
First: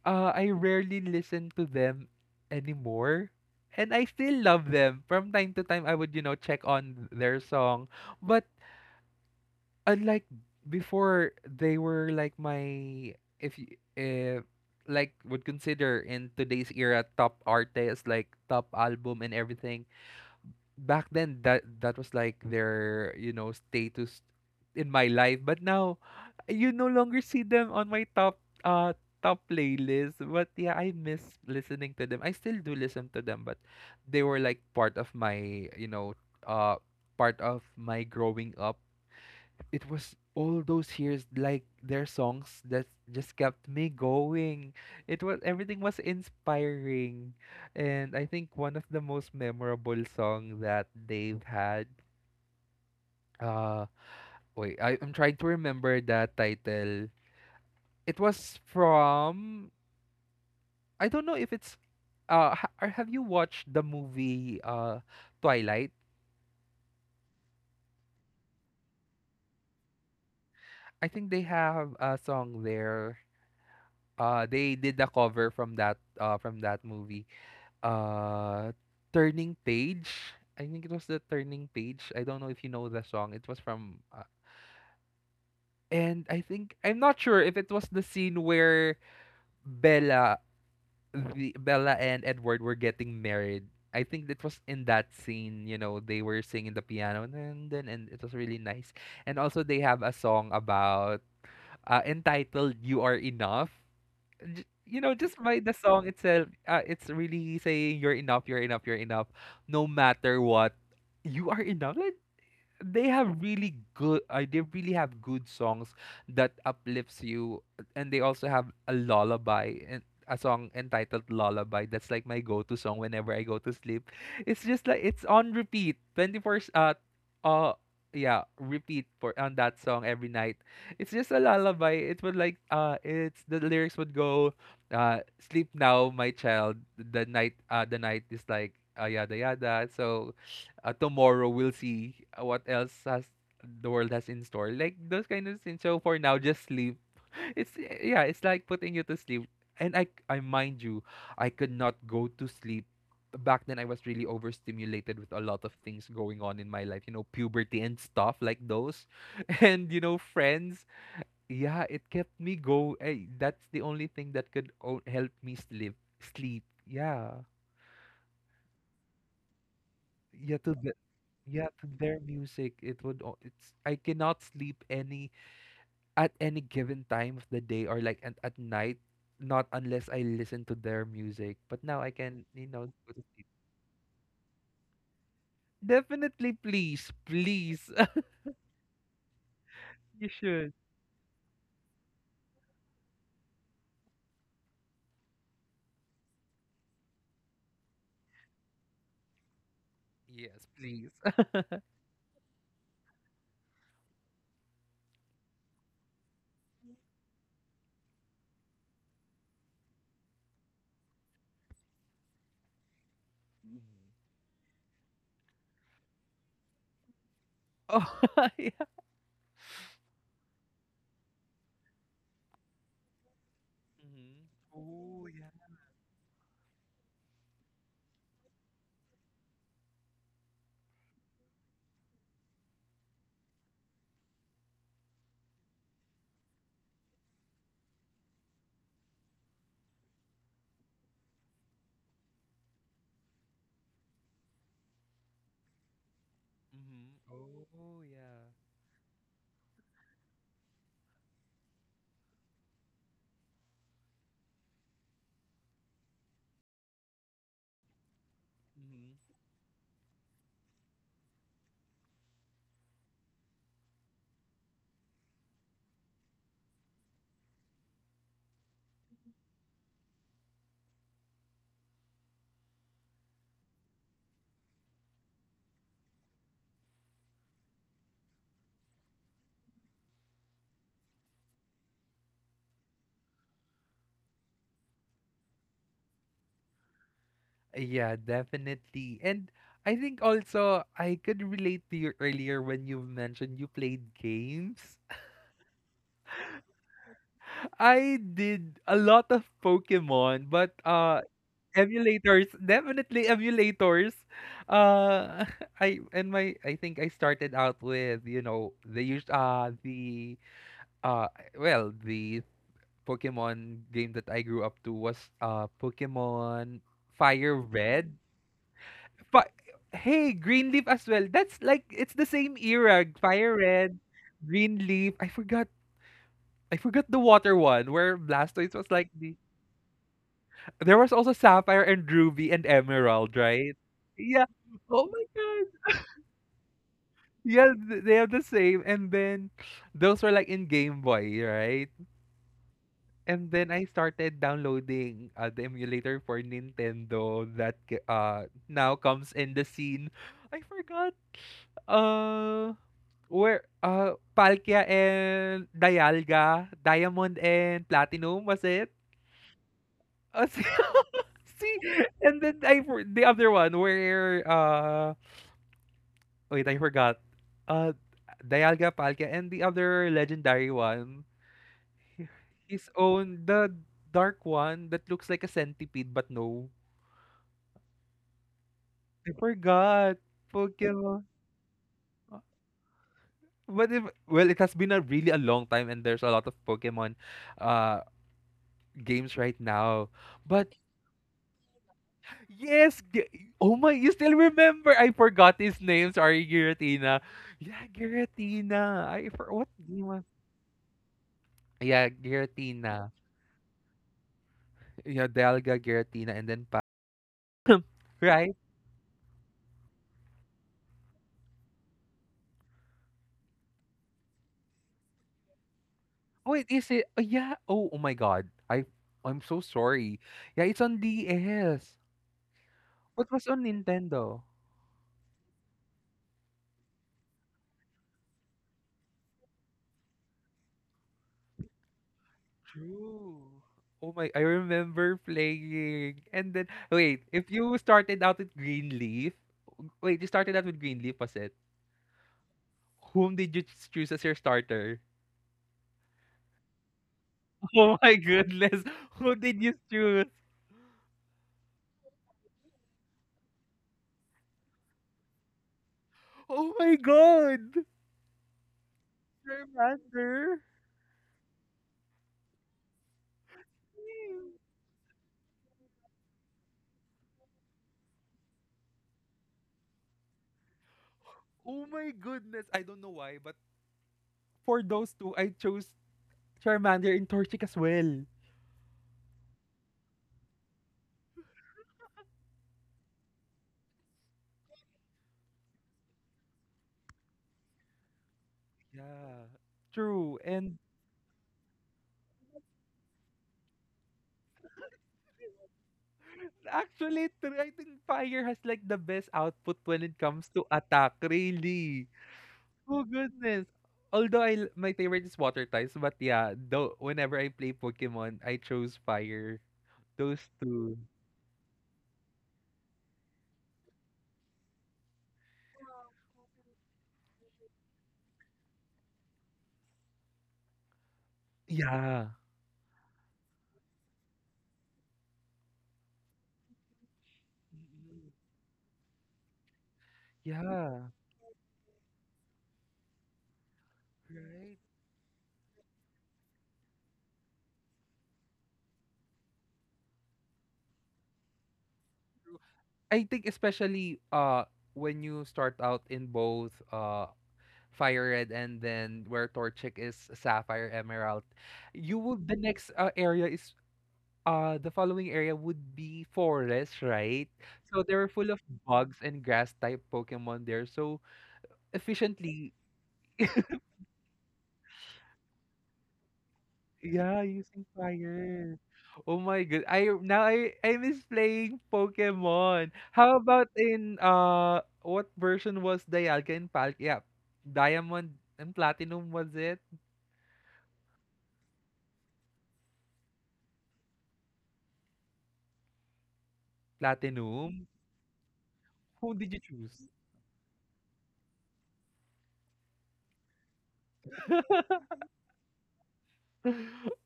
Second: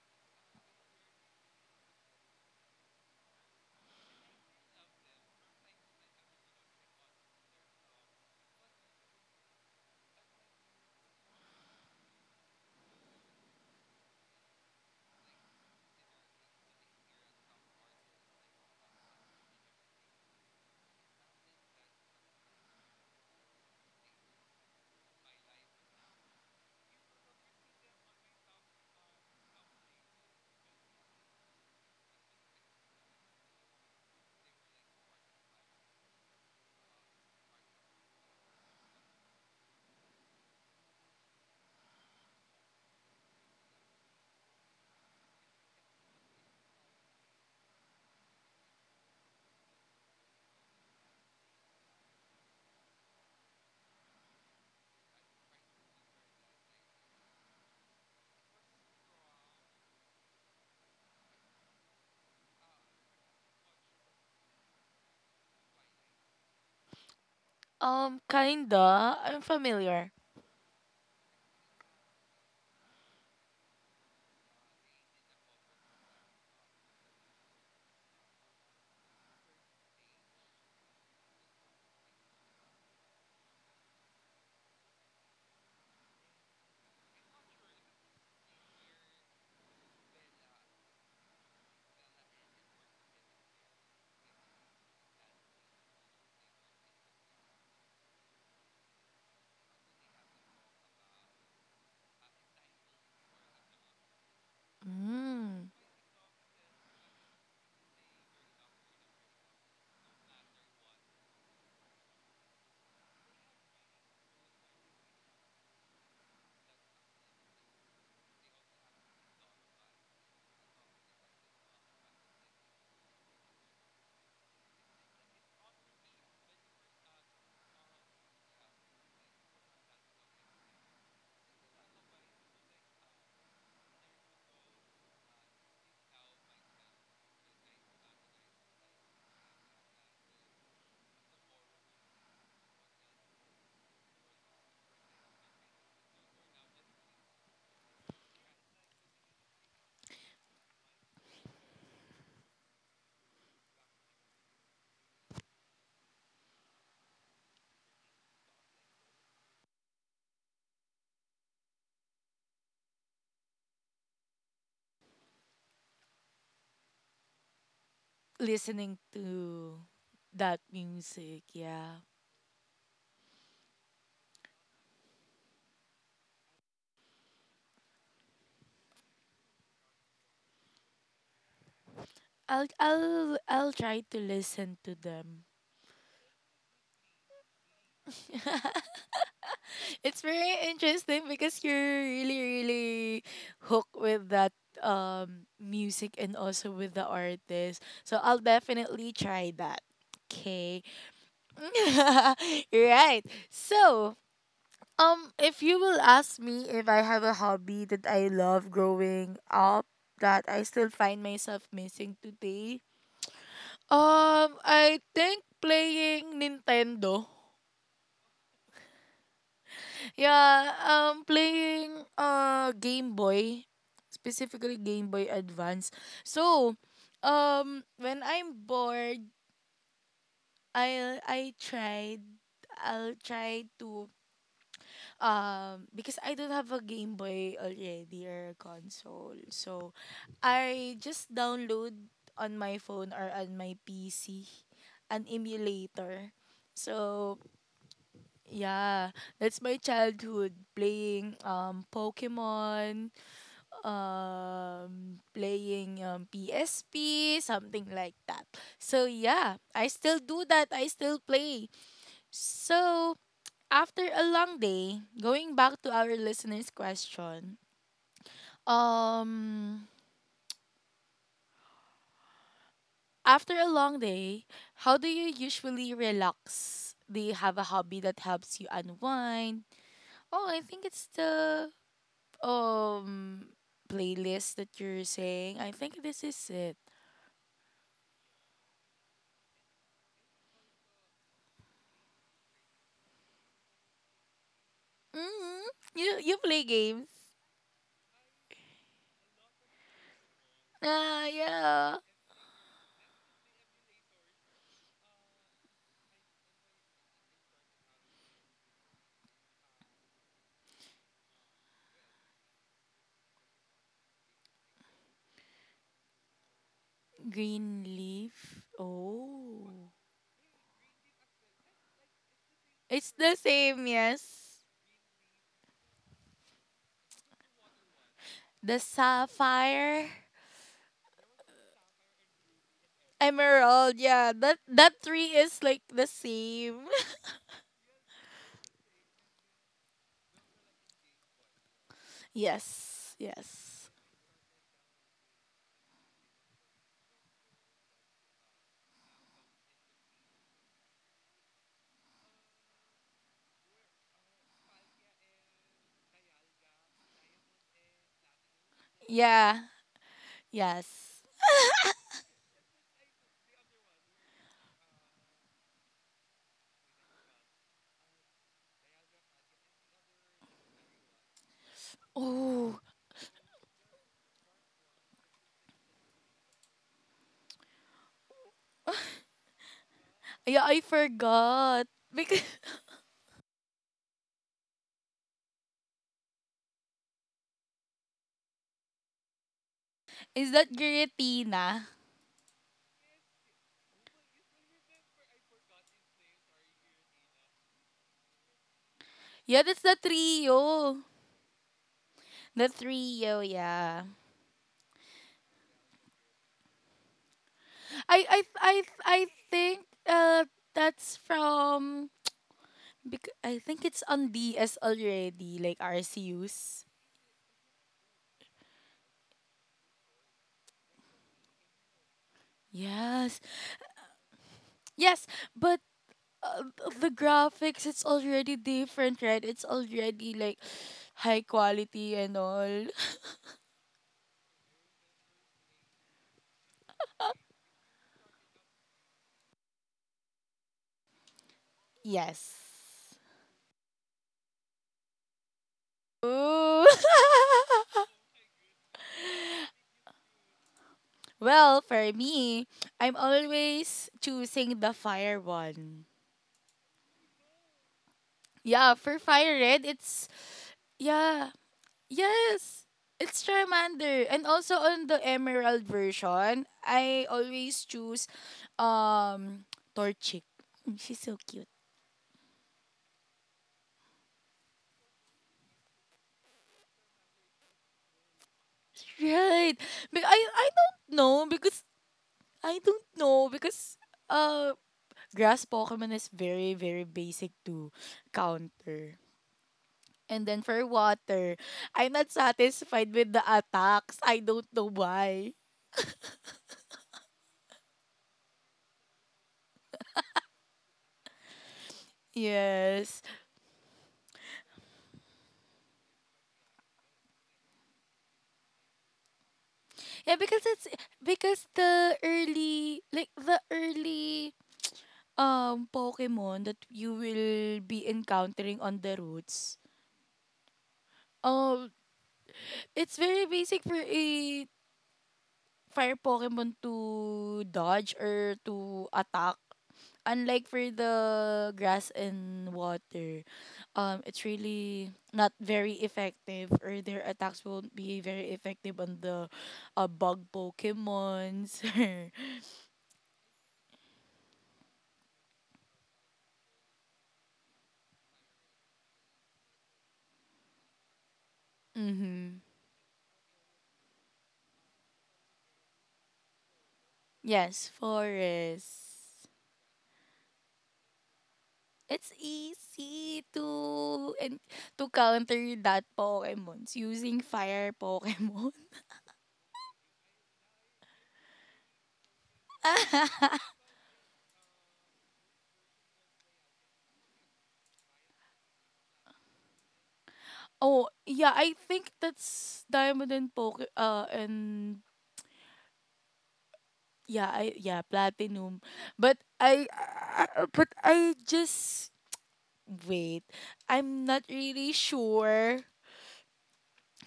B: I rarely listen to them anymore. And I still love them. From time to time, I would, check on their song, but unlike before they were like my— if you uh, like would consider in today's era top artists, like top album and everything back then, that was like their status in my life, but now you no longer see them on my uh top playlist. But yeah, I miss listening to them. I still do listen to them, but they were like part of my you know uh part of my growing up. It was all those years, like, their songs that just kept me going. It was— everything was inspiring. And I think one of the most memorable song that they've had, uh wait, I'm trying to remember that title. It was from— I don't know if it's or have you watched the movie, Twilight?
A: Kinda. I'm familiar.
B: I think they have a song there. They did a cover from that, from that movie, uh Turning Page. I think it was the Turning Page. I don't know if you know the song. It was from, and I think— I'm not sure if it was the scene where Bella— the Bella and Edward were getting married. I think it was in that scene, you know, they were singing the piano, and it was really nice. And also they have a song about, entitled You Are Enough. You know, just by
A: Mm.
B: the song itself, it's really saying you're enough, you're enough, you're enough, no matter what, you are enough. Like, they have really good— they really have good songs that uplifts you, and they also have a lullaby, and a song entitled Lullaby, that's like my go-to song whenever I go to sleep. It's just like it's on repeat 24 uh yeah, repeat for on that song every night. It's just a lullaby. It would like— it's— the lyrics would go, uh sleep now, my child, the night— the night is like, yada yada, so tomorrow we'll see, what else has— the world has in store. Like those kind of things. So for now, just sleep. It's, yeah, it's like putting you to sleep. And I mind you, I could not go to sleep. Back then, I was really overstimulated with a lot of things going on in my life. Puberty and stuff like those, and friends. Yeah, it kept me go. Eh, That's the only thing that could help me sleep. Sleep. Yeah.
A: Listening to that
B: yeah to the
A: music,
B: Yeah, to
A: yeah.
B: their music, it would it's— I cannot sleep any— at any given time of the day or like at night, not unless I listen to their music, but now I can,
A: I'll
B: go to
A: I'll
B: sleep.
A: I'll try to listen to them.
B: Definitely, please, please.
A: It's
B: You
A: very
B: should.
A: interesting because you're really hooked with that music and also with the artist. So I'll definitely try that.
B: Yes,
A: Okay.
B: please.
A: Right. So, if you will ask me if I have a hobby that I love growing up that I still find myself missing today,
B: Mhm.
A: I think playing Nintendo.
B: Oh, yeah.
A: Yeah, playing Game Boy,
B: Mhm.
A: specifically Game Boy
B: Oh, yeah.
A: Advance. So, when I'm bored, I will I tried, I'll try to because I don't have a Game Boy already or a console. So I just download on my phone or on my PC an emulator.
B: Mhm.
A: So
B: Oh, yeah.
A: yeah, that's my childhood playing Pokemon, um playing PSP, something like that. So yeah, I still do that. I still play. So, after a long day, going back to our listeners' question, um, after a long day, how do you usually relax? Do you have a hobby that helps you unwind? Oh, I think it's the um playlist that you're saying. I think this is it.
B: Yeah, definitely. And I think also I could relate to you earlier when you mentioned you played games.
A: Mm, you play games.
B: I did a lot of Pokemon, but
A: Ah, yeah.
B: emulators, definitely emulators. Uh I and my I think I started out with, you know, the the uh well, the Pokemon game that I grew up to was Pokemon Fire
A: Green
B: Red.
A: leaf.
B: But
A: Oh,
B: hey, Greenleaf as well. That's like— it's the same era.
A: it's the
B: Fire
A: same.
B: Red,
A: Yes.
B: Greenleaf. I forgot. I forgot the water one where Blastoise
A: The
B: was like the.
A: sapphire
B: There was also Sapphire and Ruby and Emerald, right?
A: emerald. Yeah,
B: Yeah.
A: that
B: Oh my
A: three is
B: god.
A: like the same.
B: Yeah, they have the same. And then those were like in Game Boy, right?
A: Yes.
B: And then I
A: Yes.
B: started downloading, the emulator for Nintendo that now comes in the scene. I forgot. Uh, where Palkia and Dialga, Diamond and Platinum, was it?
A: Yeah.
B: Uh, see,
A: Yes.
B: see, and then I the other one where wait, I forgot. Uh, Dialga, Palkia, and the other legendary one, hi-
A: Oh,
B: his own— the dark one that looks like a centipede, but no, I forgot
A: yeah, I
B: Pokemon.
A: forgot. Because
B: But if Well, it has been a really— a long time, and there's a lot of Pokemon, uh, games right now.
A: is that
B: But
A: Giratina?
B: yes, oh my, you still remember? I forgot his name. Sorry, Giratina. Yeah, Giratina. I for
A: Yeah,
B: What
A: that's the
B: game was?
A: trio.
B: Yeah,
A: The
B: Giratina.
A: trio, yeah.
B: Yeah, Delga, Giratina, and then pa.
A: I I
B: Right?
A: I I think that's from because I think it's on DS already, like
B: Wait,
A: RCUs.
B: is it? Oh, yeah. Oh, oh my God. I'm so sorry. Yeah, it's on DS. What
A: Yes.
B: was on Nintendo?
A: Yes, but uh, the graphics, it's already different, right? It's already like high quality and all.
B: True. Oh my, I remember playing. And then, wait, if you started out with Greenleaf— wait, you started out with Greenleaf, was it?
A: Yes.
B: Whom did you choose as your starter?
A: Ooh.
B: Oh my goodness. Who did you choose?
A: Well, for me, I'm always choosing the fire one.
B: Oh my god.
A: Yeah, for fire red it's
B: Charmander.
A: yeah, yes, it's Charmander. And also on the Emerald version, I always choose um Torchic. Mm, she's so cute.
B: Oh my goodness. I don't know why, but for those two, I chose Charmander and Torchic as well.
A: Right. But I don't know because I don't know because uh grass Pokemon is very basic to counter.
B: Yeah. True.
A: And then
B: And
A: for water, I'm not satisfied with the attacks. I don't know why.
B: actually, I think Fire has like the best output when it comes to attack, really. Oh
A: Yes.
B: goodness. Although my favorite is water types, but yeah, though whenever I play Pokemon, I chose fire.
A: Yeah,
B: Those
A: because it's
B: two.
A: because the early, like the early Pokemon that you will be encountering on the routes. Um,
B: Yeah.
A: it's very basic for a fire Pokemon to dodge or to attack. Unlike for
B: Yeah.
A: the grass and water, it's
B: Right?
A: really not very effective, or their attacks won't be very effective on the bug Pokemons.
B: True. I think especially when you start out in both Fire Red, and then where Torchic is— Sapphire Emerald, you will the
A: Mm-hmm.
B: next, area is— the following area would be forest, right?
A: Yes,
B: So they were full of bugs
A: forest.
B: and grass type Pokemon there. So
A: It's
B: efficiently,
A: easy to and to counter that Pokemons using
B: yeah, using
A: fire Pokemon.
B: fire. Oh my god. I now I miss playing Pokemon. How about in, what version was Dialga and Pal? Yeah. Diamond and Platinum, was it?
A: Oh, yeah, I think that's diamond and poker and yeah, I
B: Platinum?
A: yeah, platinum.
B: Who
A: But
B: did you
A: I
B: choose?
A: uh, but I just wait. I'm not really sure.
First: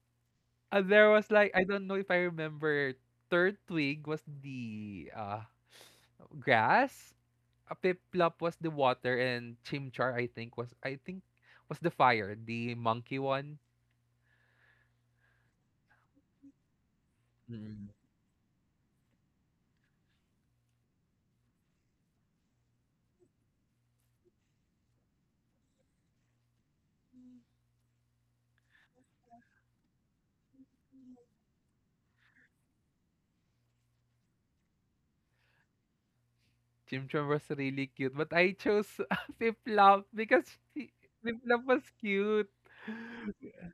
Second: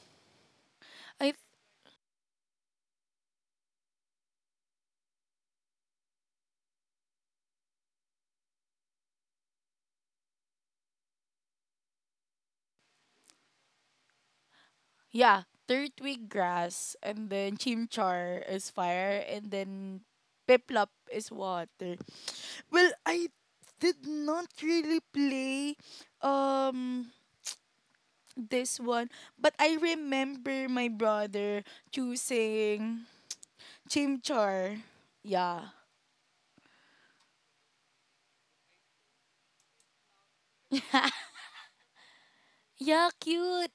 B: There
A: I
B: was
A: th-
B: like— I don't know if I remember. Third twig was the grass. A piplop was the water, and chimchar, I think, was— I think was the fire, the monkey one.
A: yeah, third twig grass, and then
B: Mm.
A: chimchar is fire, and then piplop is water. Well, I did not really play um this one. But I remember my brother choosing chimchar. Yeah.
B: Chimchar was really cute, but I chose piplop because she, piplop was cute.
A: Yeah, cute.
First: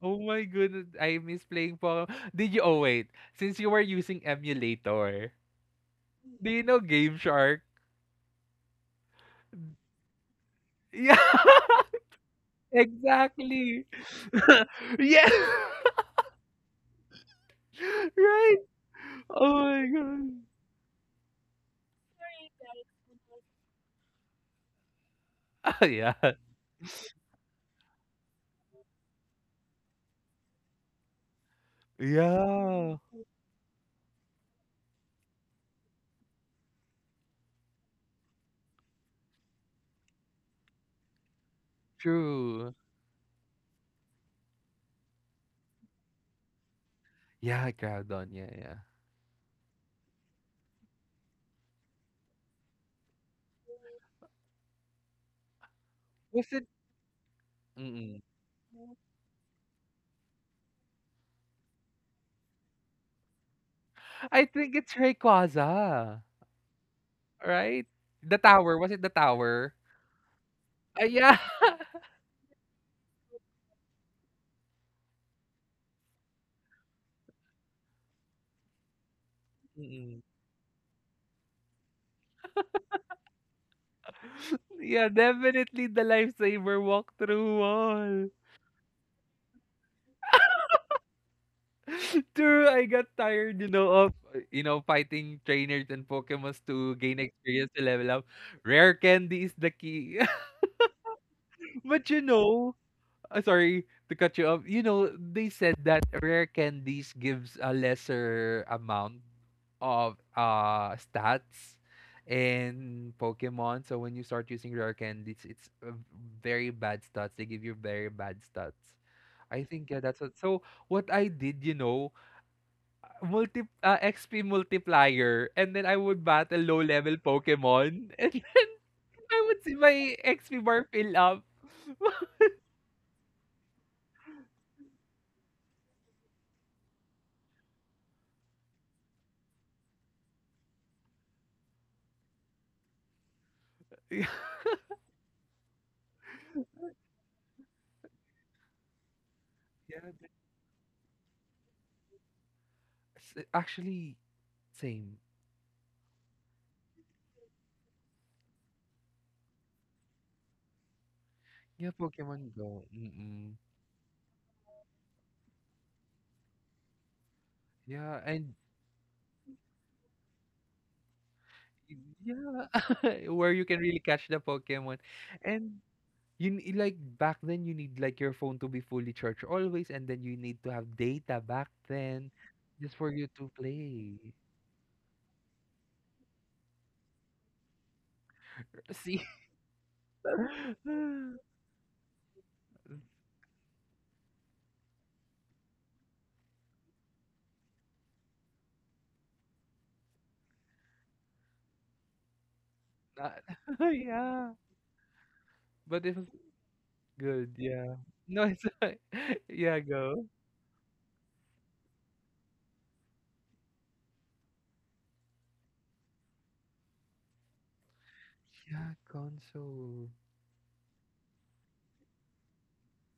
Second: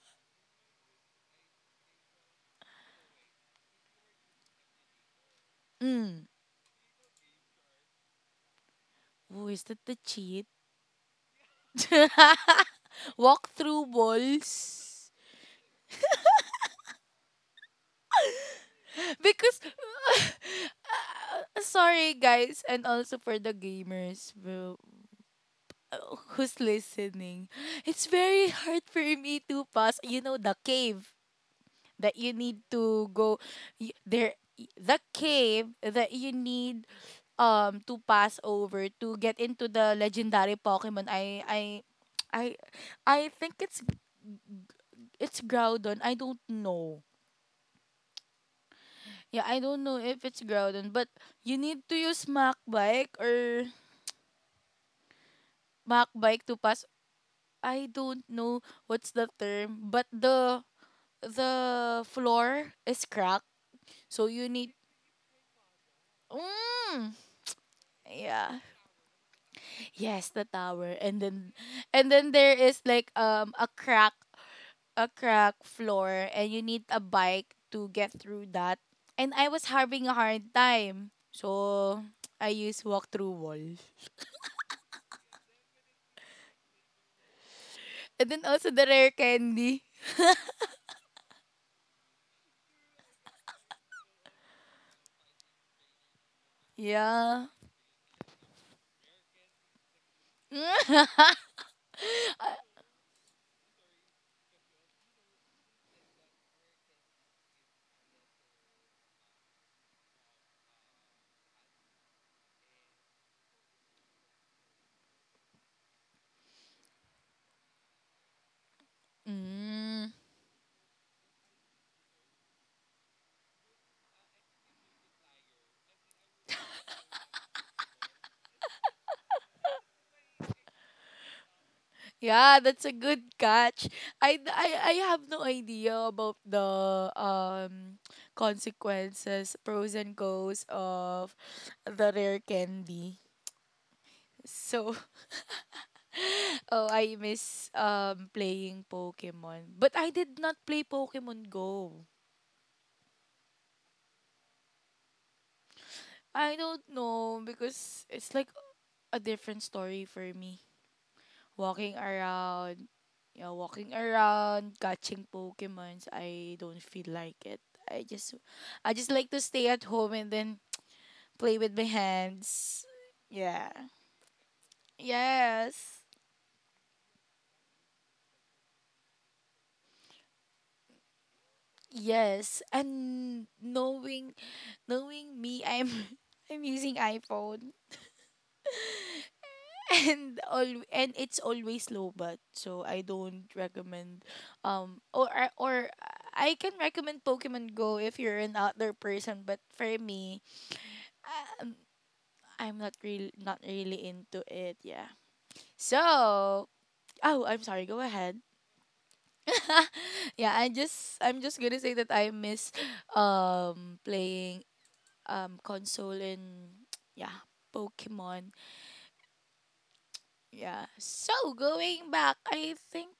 B: Oh my goodness, I miss playing Pokemon. Did you? Oh wait, since you were using emulator,
A: Mm.
B: do you know Game Shark?
A: Oh, is that the cheat?
B: Yeah,
A: Walk through
B: exactly.
A: walls.
B: Yeah. Right. Oh
A: Because,
B: my god.
A: sorry guys, and also for the gamers bro,
B: Oh yeah.
A: uh, who's listening, it's very hard for me to pass. You know the cave. That you need
B: Yeah.
A: to go y- there y- The cave that you need to pass over to get into the legendary Pokemon. I I
B: True.
A: I think it's Groudon. I don't know.
B: Yeah, Groudon. Yeah, yeah.
A: Yeah, I don't know if it's Groudon, but you need to use Mach Bike or Mach Bike
B: Was
A: to
B: it?
A: pass. I
B: Mm-mm.
A: don't know what's the term, but the floor is cracked, so
B: I
A: you need.
B: think it's Rayquaza,
A: Mm,
B: right? The
A: yeah,
B: tower. Was it the tower?
A: yes, the tower.
B: Ah,
A: And then
B: yeah.
A: and then there is like a crack floor, and you need a bike to get through that. And I was having a
B: Mm-mm.
A: hard time. So I used walk through wall.
B: Yeah, definitely the lifesaver walkthrough wall.
A: And then also the rare candy.
B: True, I got tired, of, fighting trainers and Pokemons to gain
A: Yeah.
B: experience to level up. Rare candy is the key. But sorry to cut you off. You know, they said that rare candies gives a lesser amount of stats in Pokemon. So when you start using rare candies, it's, very bad stats. They give you very bad stats. I think, yeah,
A: Mm.
B: that's what. So what I did, you know, multi XP multiplier, and then I would battle low level Pokemon, and then I would see my XP bar fill up.
A: Yeah, that's a good catch. I, I I have no idea about the consequences, pros and cons of the rare candy.
B: Yeah,
A: So oh, I miss playing Pokemon. But I
B: yeah,
A: did not play Pokemon Go.
B: that's actually same.
A: I don't know because it's like a different story for me.
B: Yeah,
A: Walking
B: Pokemon Go.
A: around, you know,
B: Mm-mm.
A: walking around, catching Pokemons, I don't feel like it. I
B: Yeah,
A: just
B: and
A: I just like to stay at home and then play with my
B: yeah,
A: hands.
B: where you
A: Yeah.
B: can really catch the Pokemon. And
A: Yes.
B: like, back then you need, like, your phone to be fully charged always, and then you need to have data back then
A: Yes.
B: just for you
A: And
B: to play.
A: knowing me, I'm I'm using iPhone.
B: See?
A: And all, and it's always low, but so I don't recommend or I can recommend Pokemon Go if you're an outdoor person, but for me um, I'm
B: Not—
A: not really into
B: yeah,
A: it, yeah.
B: but it was
A: So oh,
B: good,
A: I'm sorry,
B: yeah.
A: go ahead.
B: No, it's like yeah, go.
A: Yeah, I'm just gonna say that I miss playing console, and yeah, Pokemon.
B: Yeah, console.
A: Yeah, so going back, I think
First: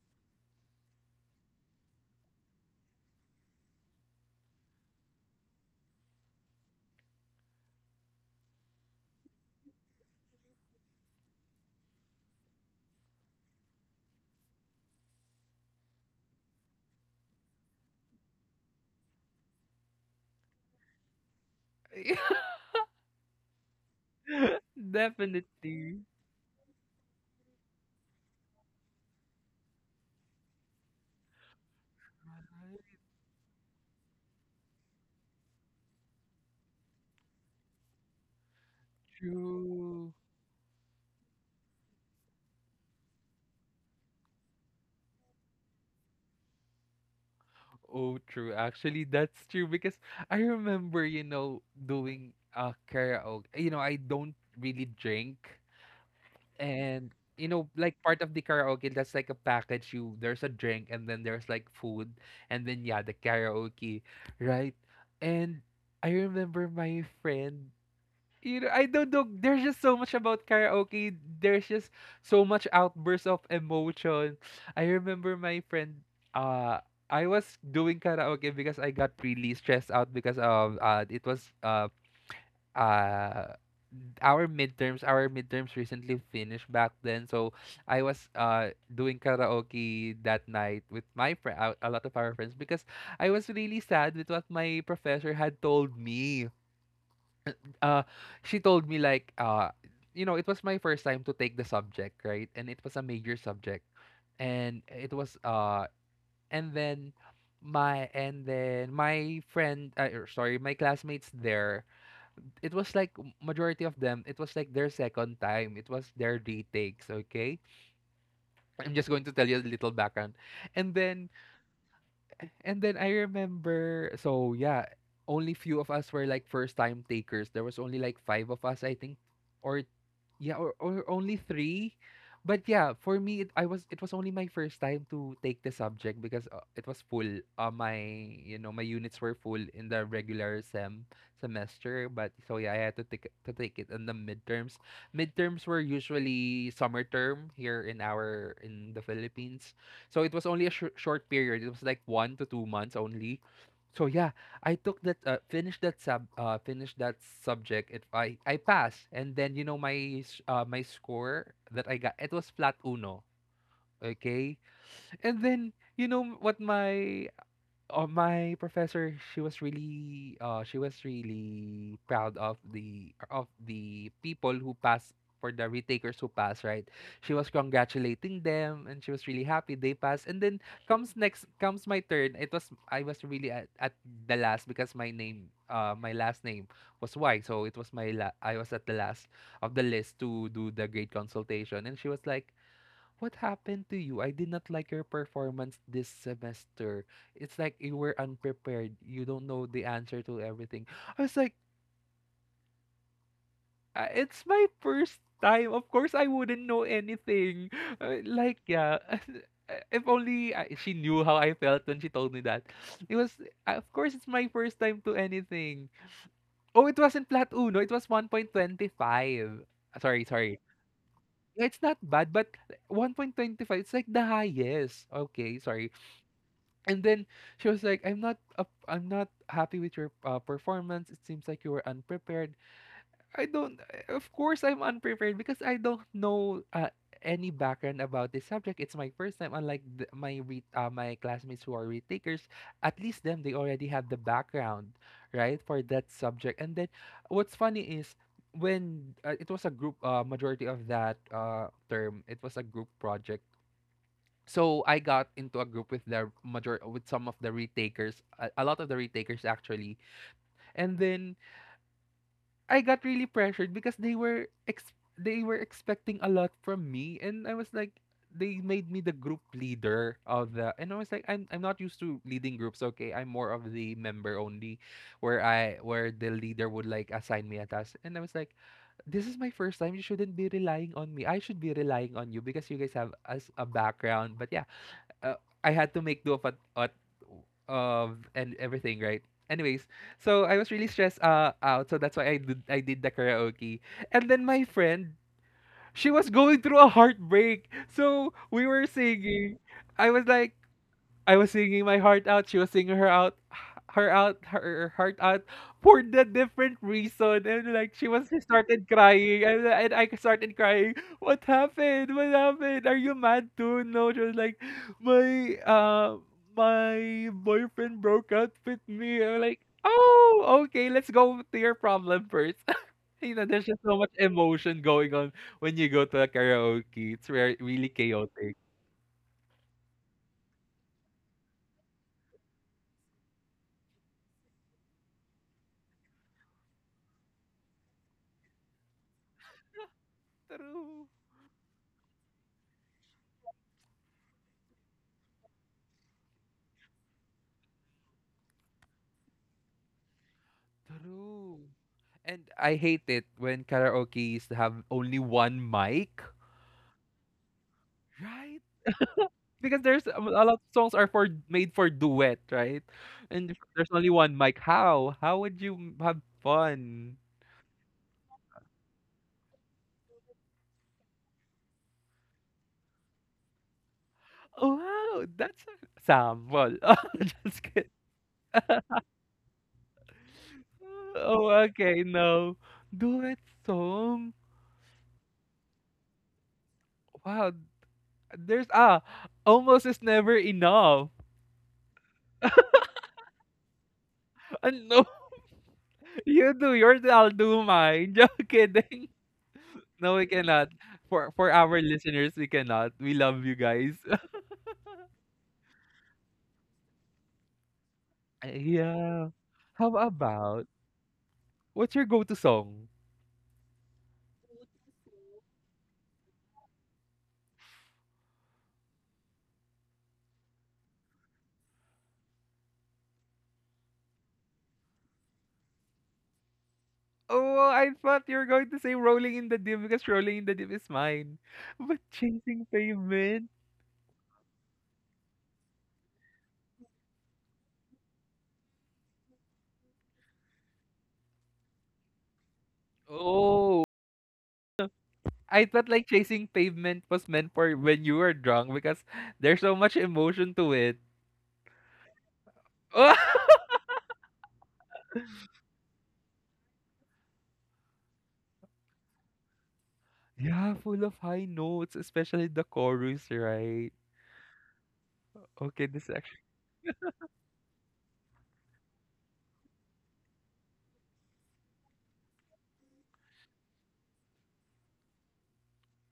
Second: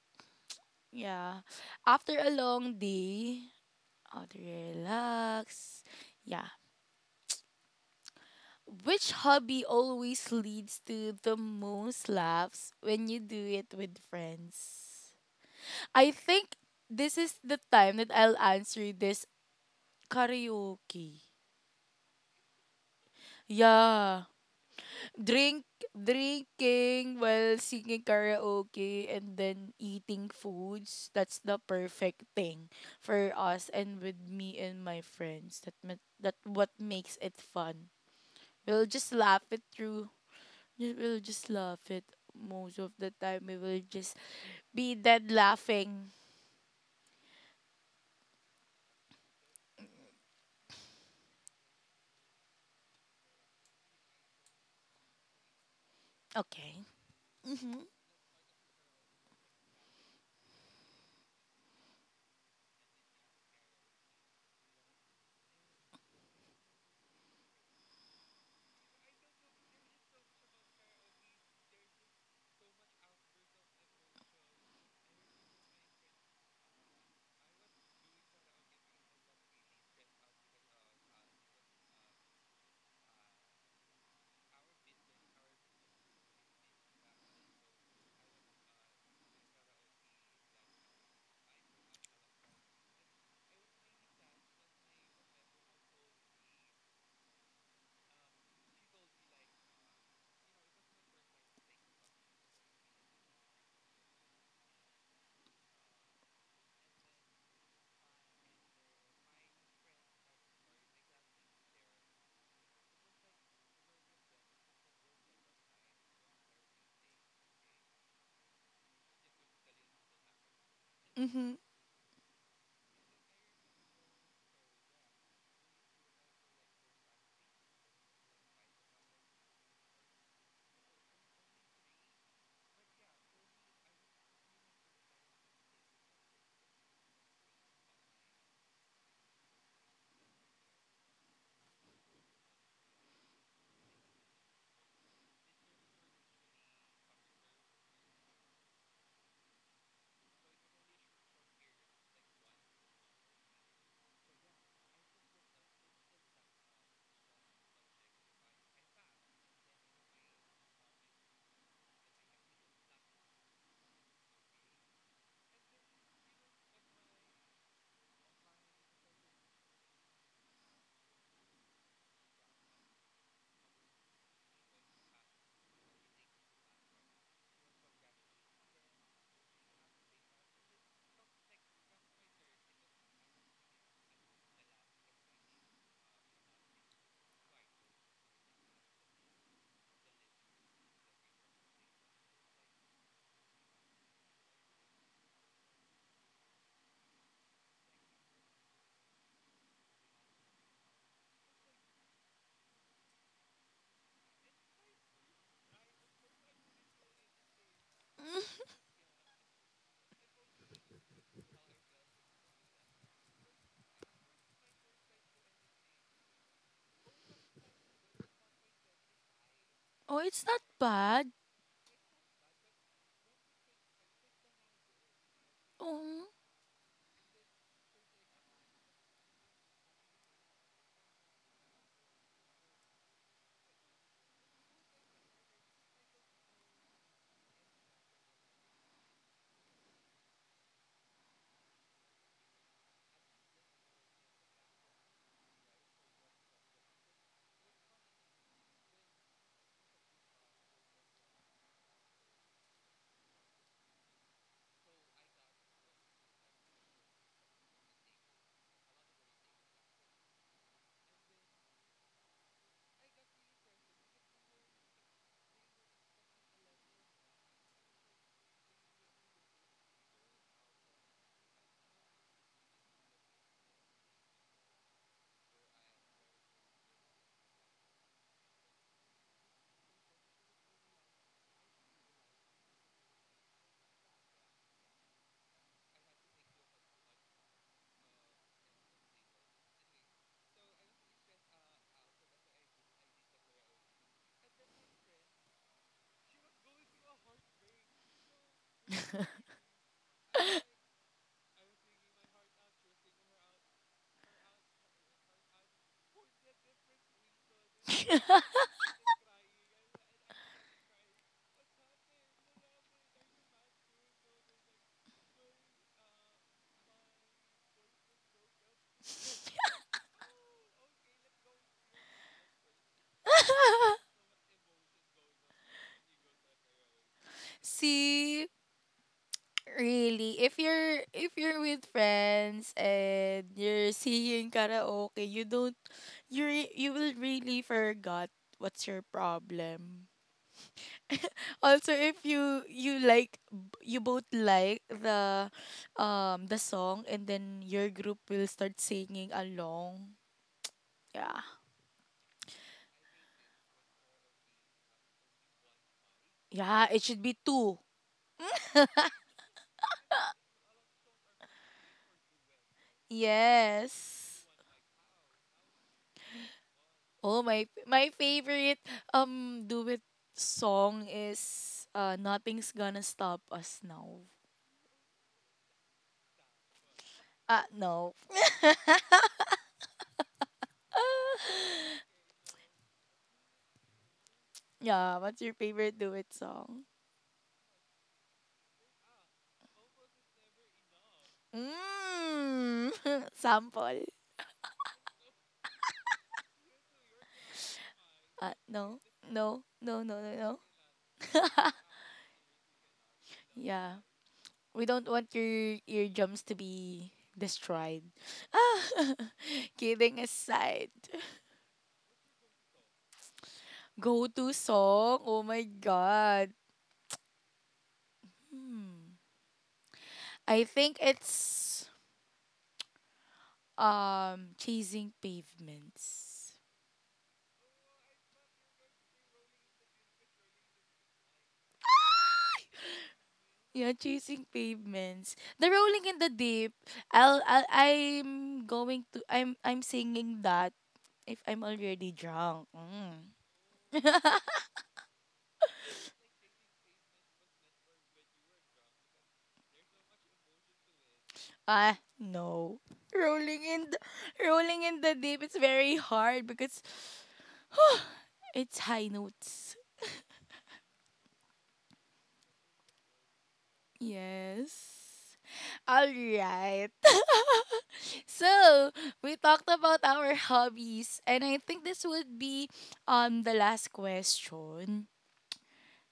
A: yeah, after a long day, how to relax. Yeah. Which hobby always leads to the most laughs when you do it with friends? I think this is the time that I'll answer this karaoke. Yeah.
B: Yeah,
A: drink
B: definitely.
A: Drinking while singing karaoke and then eating foods, that's the perfect thing for us, and with me and my friends, that that what makes it fun. We'll just laugh it through.
B: True.
A: We'll just laugh it, most of the time we will just be dead laughing.
B: Oh, true. Actually, that's true because I remember, you know, doing karaoke. You know, I don't really drink.
A: Okay.
B: And, you know,
A: Mhm.
B: like part of the karaoke, that's like a package. You There's a drink, and then there's like food, and then yeah, the karaoke, right? And I remember my friend, you know, I don't know, there's just so much about karaoke. There's just so much outbursts of emotion. I remember my friend, uh I was doing karaoke because I got really stressed out because of, it was uh our midterms— our midterms recently finished back then. So I was, doing karaoke that night with my friend, a lot of our friends, because I was really sad with what my professor had told me. Uh, she told me like, you know, it was my first time to take the subject, right? And it was a major subject, and it was, and then and then my friend, sorry, my classmates there, it was like majority of them. It was like their second time, it was their retakes. Okay, I'm just going to tell you a little background. and then
A: Mhm.
B: and then I remember, so yeah, only few of us were like first time takers. There was only like five of us, I think, or, yeah, or only three. But yeah, for me it was only my first time to take the subject because it was full. My You know, my units were full in the regular semester, but so yeah, I had to take it in the midterms. Midterms were usually summer term here in our in the Philippines. So it was only a short period. It was like 1 to 2 months only. So yeah, I took that, finished that subject. It I passed, and then my score that I got, it was flat uno. Okay, and then you know what my oh, my professor, she was really proud of the people who passed, for the retakers who passed, right? She was congratulating them and she was really happy they passed. And then comes my turn. It was I was really at the last, because my name my last name was Y. So it was I was at the last of the list to do the grade consultation, and she was like, "What happened to you? I did not like your performance this semester. It's like you were unprepared. You don't know the answer to everything." I was like, It's my first time. Of course, I wouldn't know anything." Like, yeah. If only she knew how I felt when she told me that. It was, of course, it's my first time to anything. Oh, it wasn't flat uno. It was 1.25.
A: Oh,
B: Sorry,
A: it's
B: sorry.
A: not bad.
B: Yeah, it's not bad, but 1.25, it's like the highest. Okay, sorry.
A: Oh,
B: And then she was like, I'm not happy with your performance. It seems like you were unprepared." I don't. Of course, I'm unprepared because I don't know any background about this subject. It's my first time. Unlike my classmates who are retakers, at least them, they already have the background, right, for that subject. And then, what's funny is, when it was a group majority of that term, it was a group project, so I got into a group with the major with some of the retakers, a lot of the retakers actually. And then I got really pressured because they were expecting a lot from me, and I was like, they made me the group leader and I was like, I'm not used to leading groups. Okay, I'm more of the member only, where I where the leader would like assign me a task, and I was like, this is my first time. You shouldn't be relying on me. I should be relying on you because you guys have as a background. But yeah, uh, I had to make do of and everything, right? Anyways, so I was really stressed out, so that's why I did the karaoke. And then my friend, she was going through a heartbreak, so we were singing. I was like, I was singing my heart out. She was singing her heart out for the different reason. And like she started crying, and I started crying. What happened? What happened? Are you mad too? No, she was like, my uh, my boyfriend broke up with me. I'm like, oh, okay, let's go to your problem first. There's just so much emotion going on when you go to a karaoke. It's very really
A: see,
B: chaotic.
A: really, if you're with friends and you're singing karaoke, you don't you will really forgot what's your problem.
B: True.
A: Also, if you like you both like the song, and then your group will start singing along. Yeah.
B: True. And I hate it when karaoke's have only one mic,
A: Yeah, it should be two.
B: right? Because there's a lot of songs are for made for duet, right? And if there's only one
A: Yes.
B: mic, how? How would you have fun?
A: Oh, my favorite duet song is Nothing's Gonna Stop Us Now.
B: Oh, wow, that's a sample. Oh, just
A: Ah,
B: kidding.
A: no.
B: Oh, okay, no. Duet song.
A: Yeah, what's your favorite duet song?
B: Wow, there's almost is never enough.
A: Mm. Sample.
B: And no, you do yours, I'll do mine. Just
A: Ah, no.
B: kidding.
A: No. No,
B: No,
A: no,
B: we
A: no, no.
B: cannot. For our listeners, we cannot. We love you guys.
A: Yeah. We don't want your eardrums to be destroyed. Ah,
B: Yeah. How
A: kidding
B: about,
A: aside.
B: what's your go-to song?
A: Go to song. Oh my god. I think it's chasing pavements.
B: Oh, I thought you were going to say "Rolling in the Deep" because "Rolling in the Deep" is mine. But "Chasing Pavement."
A: Yeah, chasing pavements, the rolling in the deep. I'll I'm going to I'm singing that if I'm already drunk. Mm.
B: Oh, I thought like "Chasing Pavement" was meant for when you were drunk because there's so much emotion to it.
A: Ah, no. rolling in the Rolling in the deep, it's very hard because it's high notes.
B: Yeah, full of high notes, especially the chorus, right?
A: Yes.
B: Okay, this
A: All
B: is actually.
A: right. So we talked about our hobbies, and I think this would be the last question.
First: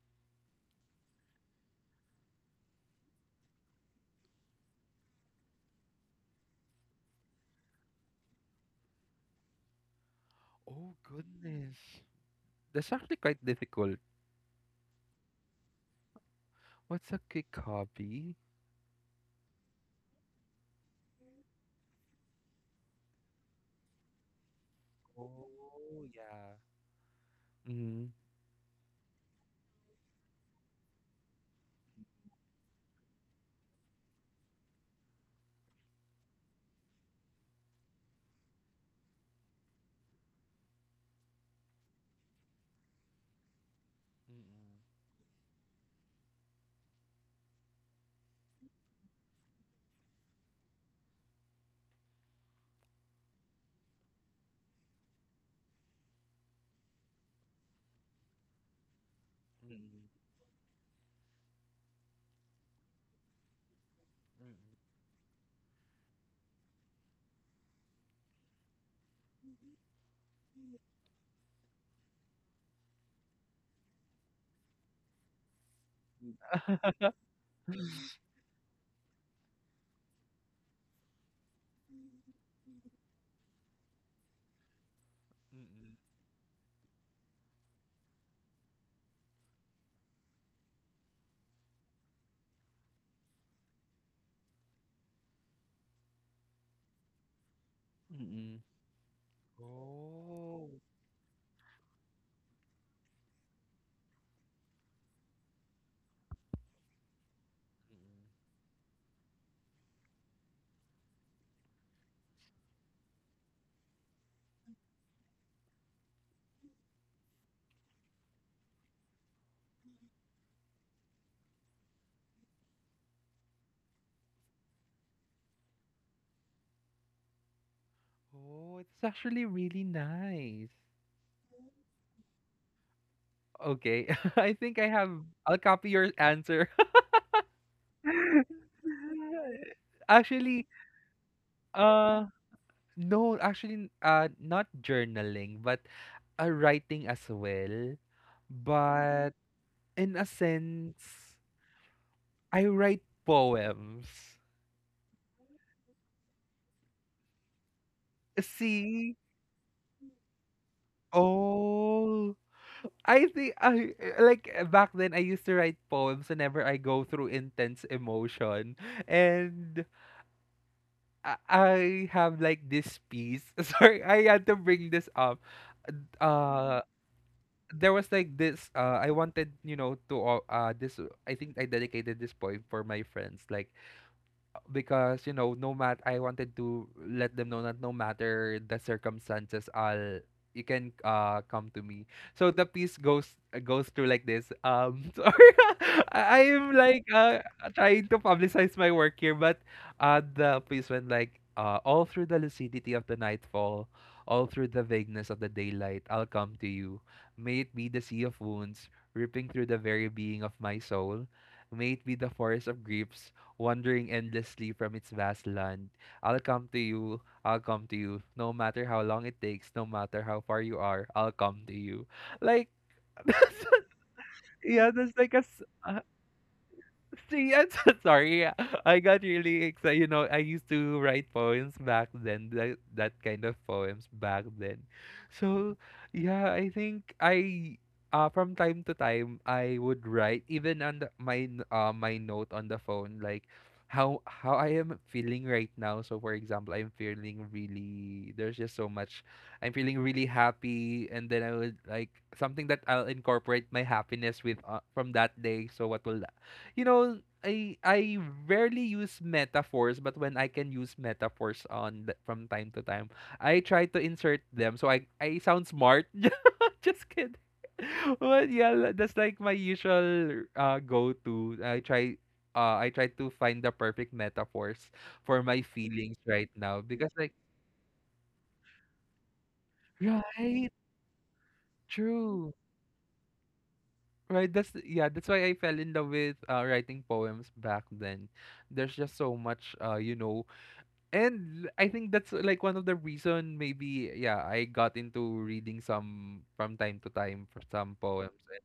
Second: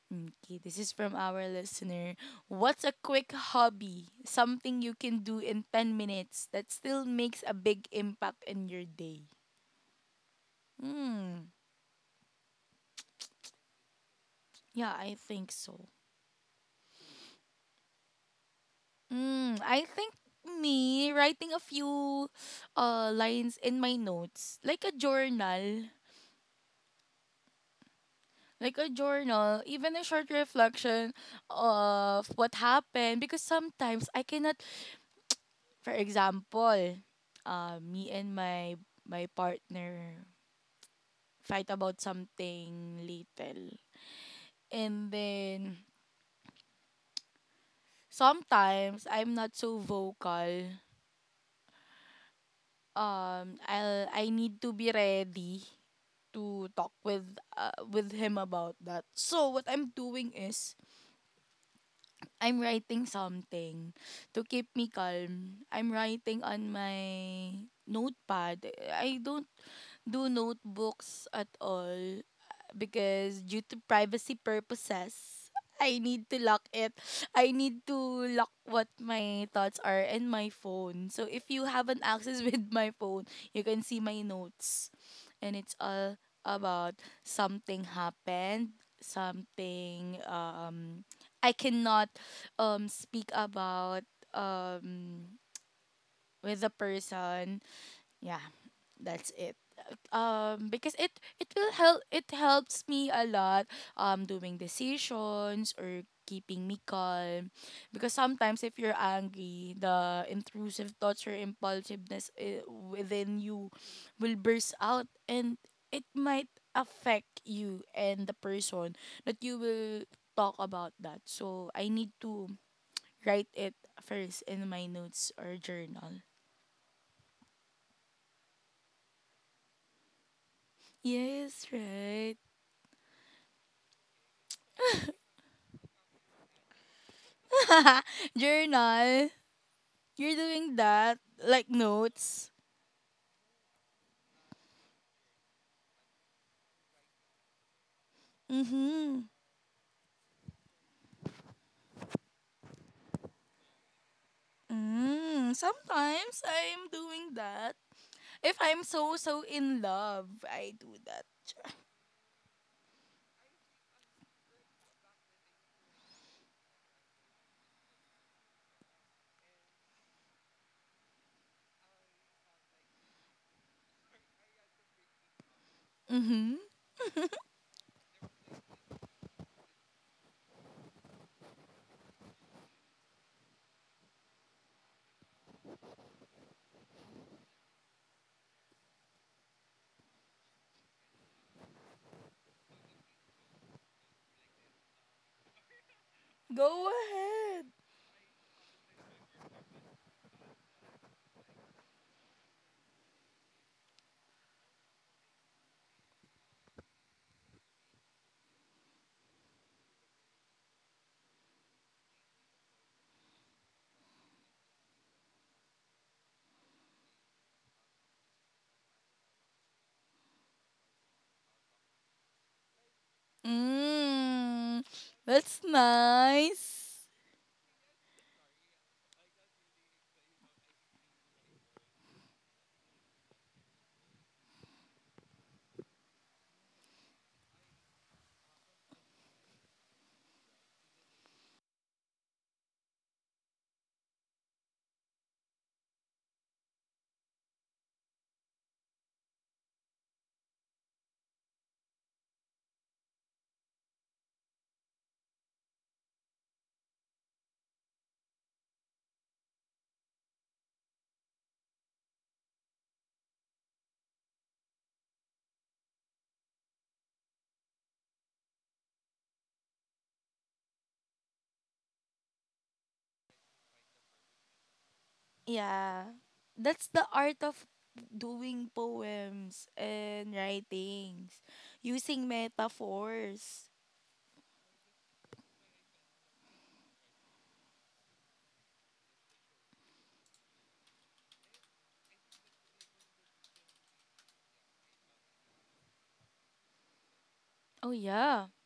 A: Okay, this is from our listener. What's a quick hobby? Something you can do in 10 minutes that still makes a big impact in your day.
B: Oh
A: Hmm.
B: goodness. That's actually quite difficult.
A: Yeah, I think so.
B: What's a quick hobby?
A: Hmm. I think me writing a few lines in my notes, like a journal,
B: Oh, yeah. Mm.
A: even a short reflection of what happened because sometimes I cannot, for example, me and my partner fight about something little.
B: Mm-mm.
A: And then sometimes I'm not so vocal. I need to be ready to talk with him about that. So what I'm
B: Mm-mm.
A: doing is I'm writing something to keep me calm. I'm writing on my notepad. I don't do notebooks at all because due to privacy purposes, I need to lock it. I need
B: Mm-mm.
A: to lock what my thoughts are in my phone. So if you haven't access with my phone, you can see my notes. And it's
B: Mm-mm.
A: all about something happened, something I cannot speak about with a person, yeah,
B: Mm-mm.
A: that's it.
B: Oh.
A: Because it will help it helps me a lot doing decisions or keeping me calm, because
B: Mm-mm.
A: sometimes if you're angry, the intrusive thoughts or impulsiveness within you will burst out, and it might affect you and the person that you will talk about that. So I need to write it first in my notes or journal.
B: Oh, it's actually really nice.
A: Yes, right.
B: Okay, I think I have. I'll copy your answer.
A: Journal. You're
B: Actually,
A: doing that? Like
B: uh,
A: notes?
B: no, actually, not journaling, but writing as well. Mm.
A: Mm-hmm.
B: But in a sense, I write poems.
A: Mm, sometimes I'm doing that. If I'm
B: See?
A: so in love, I do that.
B: Oh. I think I like back then I used to write poems whenever I go through intense emotion, and I have like this piece. Sorry, I had to bring this up.
A: Mm-hmm.
B: uh there was like this. I wanted you know to all- this I think I dedicated this poem for my friends, like, because, no matter, I wanted to let them know that no matter the circumstances, I'll you can come to me. So the piece goes through like this, sorry. I am
A: Go
B: like
A: ahead.
B: trying to publicize my work here, but the piece went like, all through the lucidity of the nightfall, all through the vagueness of the daylight, I'll come to you. May it be the sea of wounds ripping through the very being of my soul, may it be the forest of griefs wandering endlessly from its vast land. I'll come to you, I'll come to you, no matter how long it takes, no matter how far you are, I'll come to you. Like, that's,
A: Mm,
B: yeah, that's like a,
A: that's nice.
B: See, I'm so sorry. I got really excited. I used to write poems back then, that kind of poems back then. So, yeah, I think from time to time, I would write even on my note on the phone, like, how I am feeling right now. So, for example, I'm feeling really, there's just so much, I'm feeling really happy. And then I would like something that I'll incorporate my happiness with, from that day. So, what will, you know, I rarely use metaphors, but when I can use metaphors from time to time, I try to insert them, so I sound smart. Just kidding. But yeah, that's like my usual go-to. I try, I try to find the perfect metaphors for my
A: Yeah.
B: feelings right now,
A: That's the
B: because like,
A: art of doing poems and
B: right,
A: writings using
B: true.
A: metaphors.
B: Right, that's yeah, that's why I fell in love with writing poems back then. There's just so much, and I think that's like one of the reason, maybe. Yeah, I got into reading some from time to time, for
A: Oh,
B: some poems,
A: yeah.
B: and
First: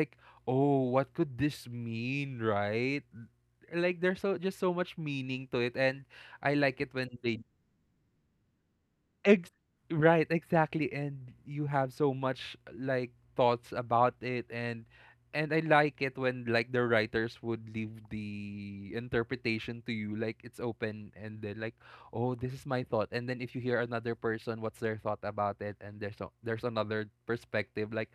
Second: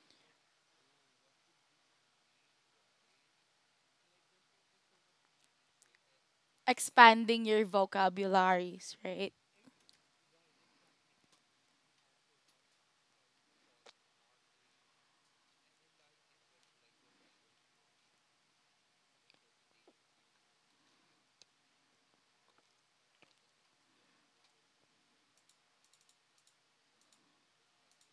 B: like, oh, what could this mean, right? Like, there's so just so much meaning to it, and I like it when they
A: Expanding your vocabularies, right?
B: Ex right, exactly. And you have so much like thoughts about it, and I like it when like the writers would leave the interpretation to you, like it's open, and then like, oh, this is my thought. And then if you hear another person, what's their thought about it? And there's another perspective, like,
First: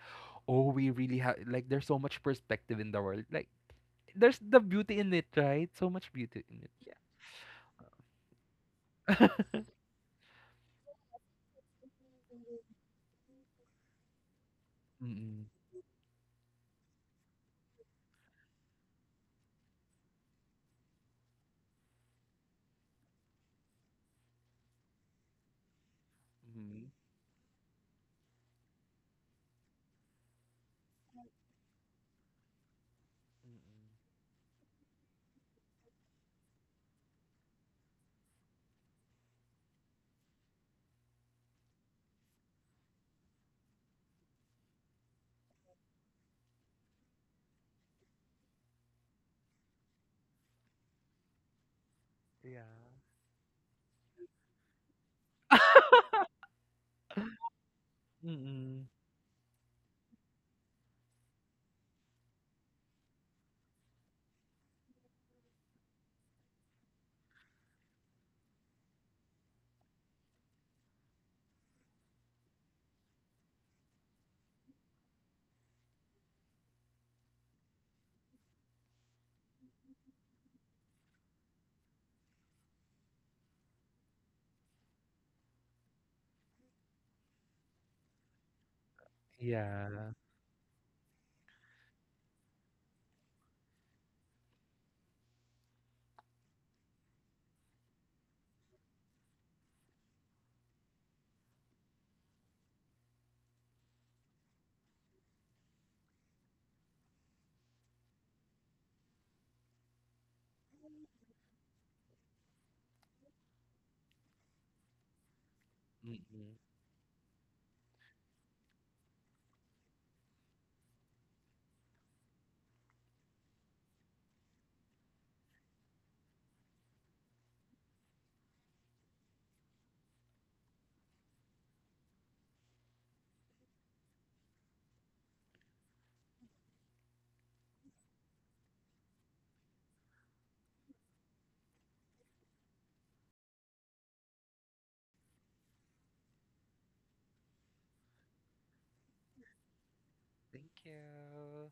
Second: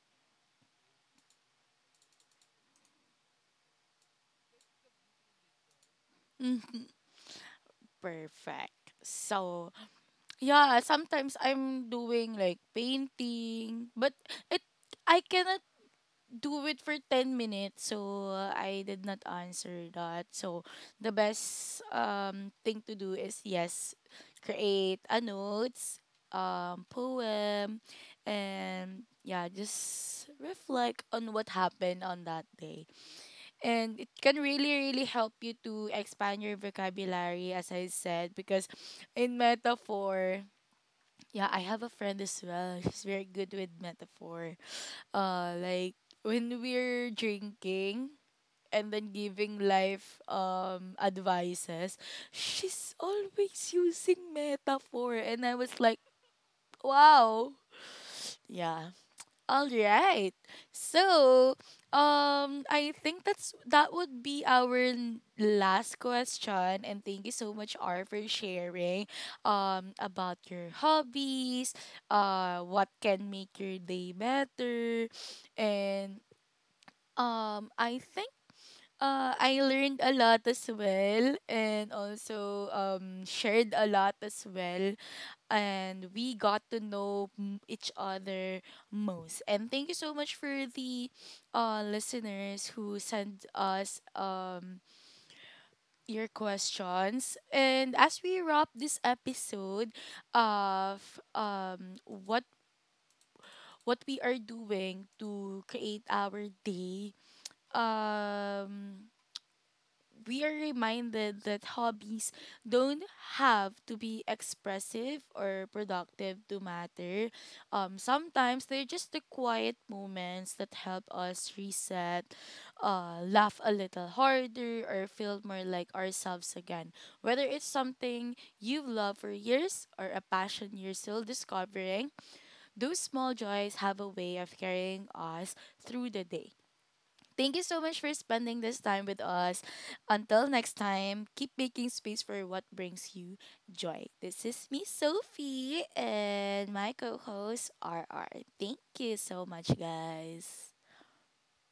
B: oh, we really have like there's so much perspective in the world. Like there's the beauty in it, right? So much beauty in it.
A: Mm,
B: Yeah.
A: perfect. So, yeah, sometimes I'm doing like painting, but it I
B: Mm-mm.
A: cannot do it for 10 minutes, so I did not answer that. So the best thing to do is yes, create a notes,
B: Mm-mm.
A: poem, and yeah, just reflect on what happened on that day.
B: Mm-mm.
A: And it can really help you to expand your vocabulary, as I said, because in metaphor, yeah, I have a friend as well, she's very good with metaphor. Like when we're drinking and then giving life advices,
B: Yeah.
A: she's always using metaphor, and I was like wow.
B: Mm-mm.
A: Yeah. All right. So, I think that's that would be our last question, and thank you so much R for sharing about your hobbies, what can make your day better. And I think I learned a lot as well, and also shared a lot as well, and we got to know each other most. And thank you
B: Yeah.
A: so much for the listeners who sent us your questions. And as we wrap this episode of what we are doing to create our day, um, we are reminded that hobbies don't have to be expressive or productive
B: Mm-mm.
A: to matter. Sometimes they're just the quiet moments that help us reset, laugh a little harder, or feel more like ourselves again. Whether it's something you've loved for years or a passion you're still discovering, those small joys have a way of carrying us through the day. Thank you so much for spending this time with us. Until next time, keep making space for what brings you joy. This is me, Sophie, and my co host, R R. Thank you so much,
B: Thank
A: guys.
B: you.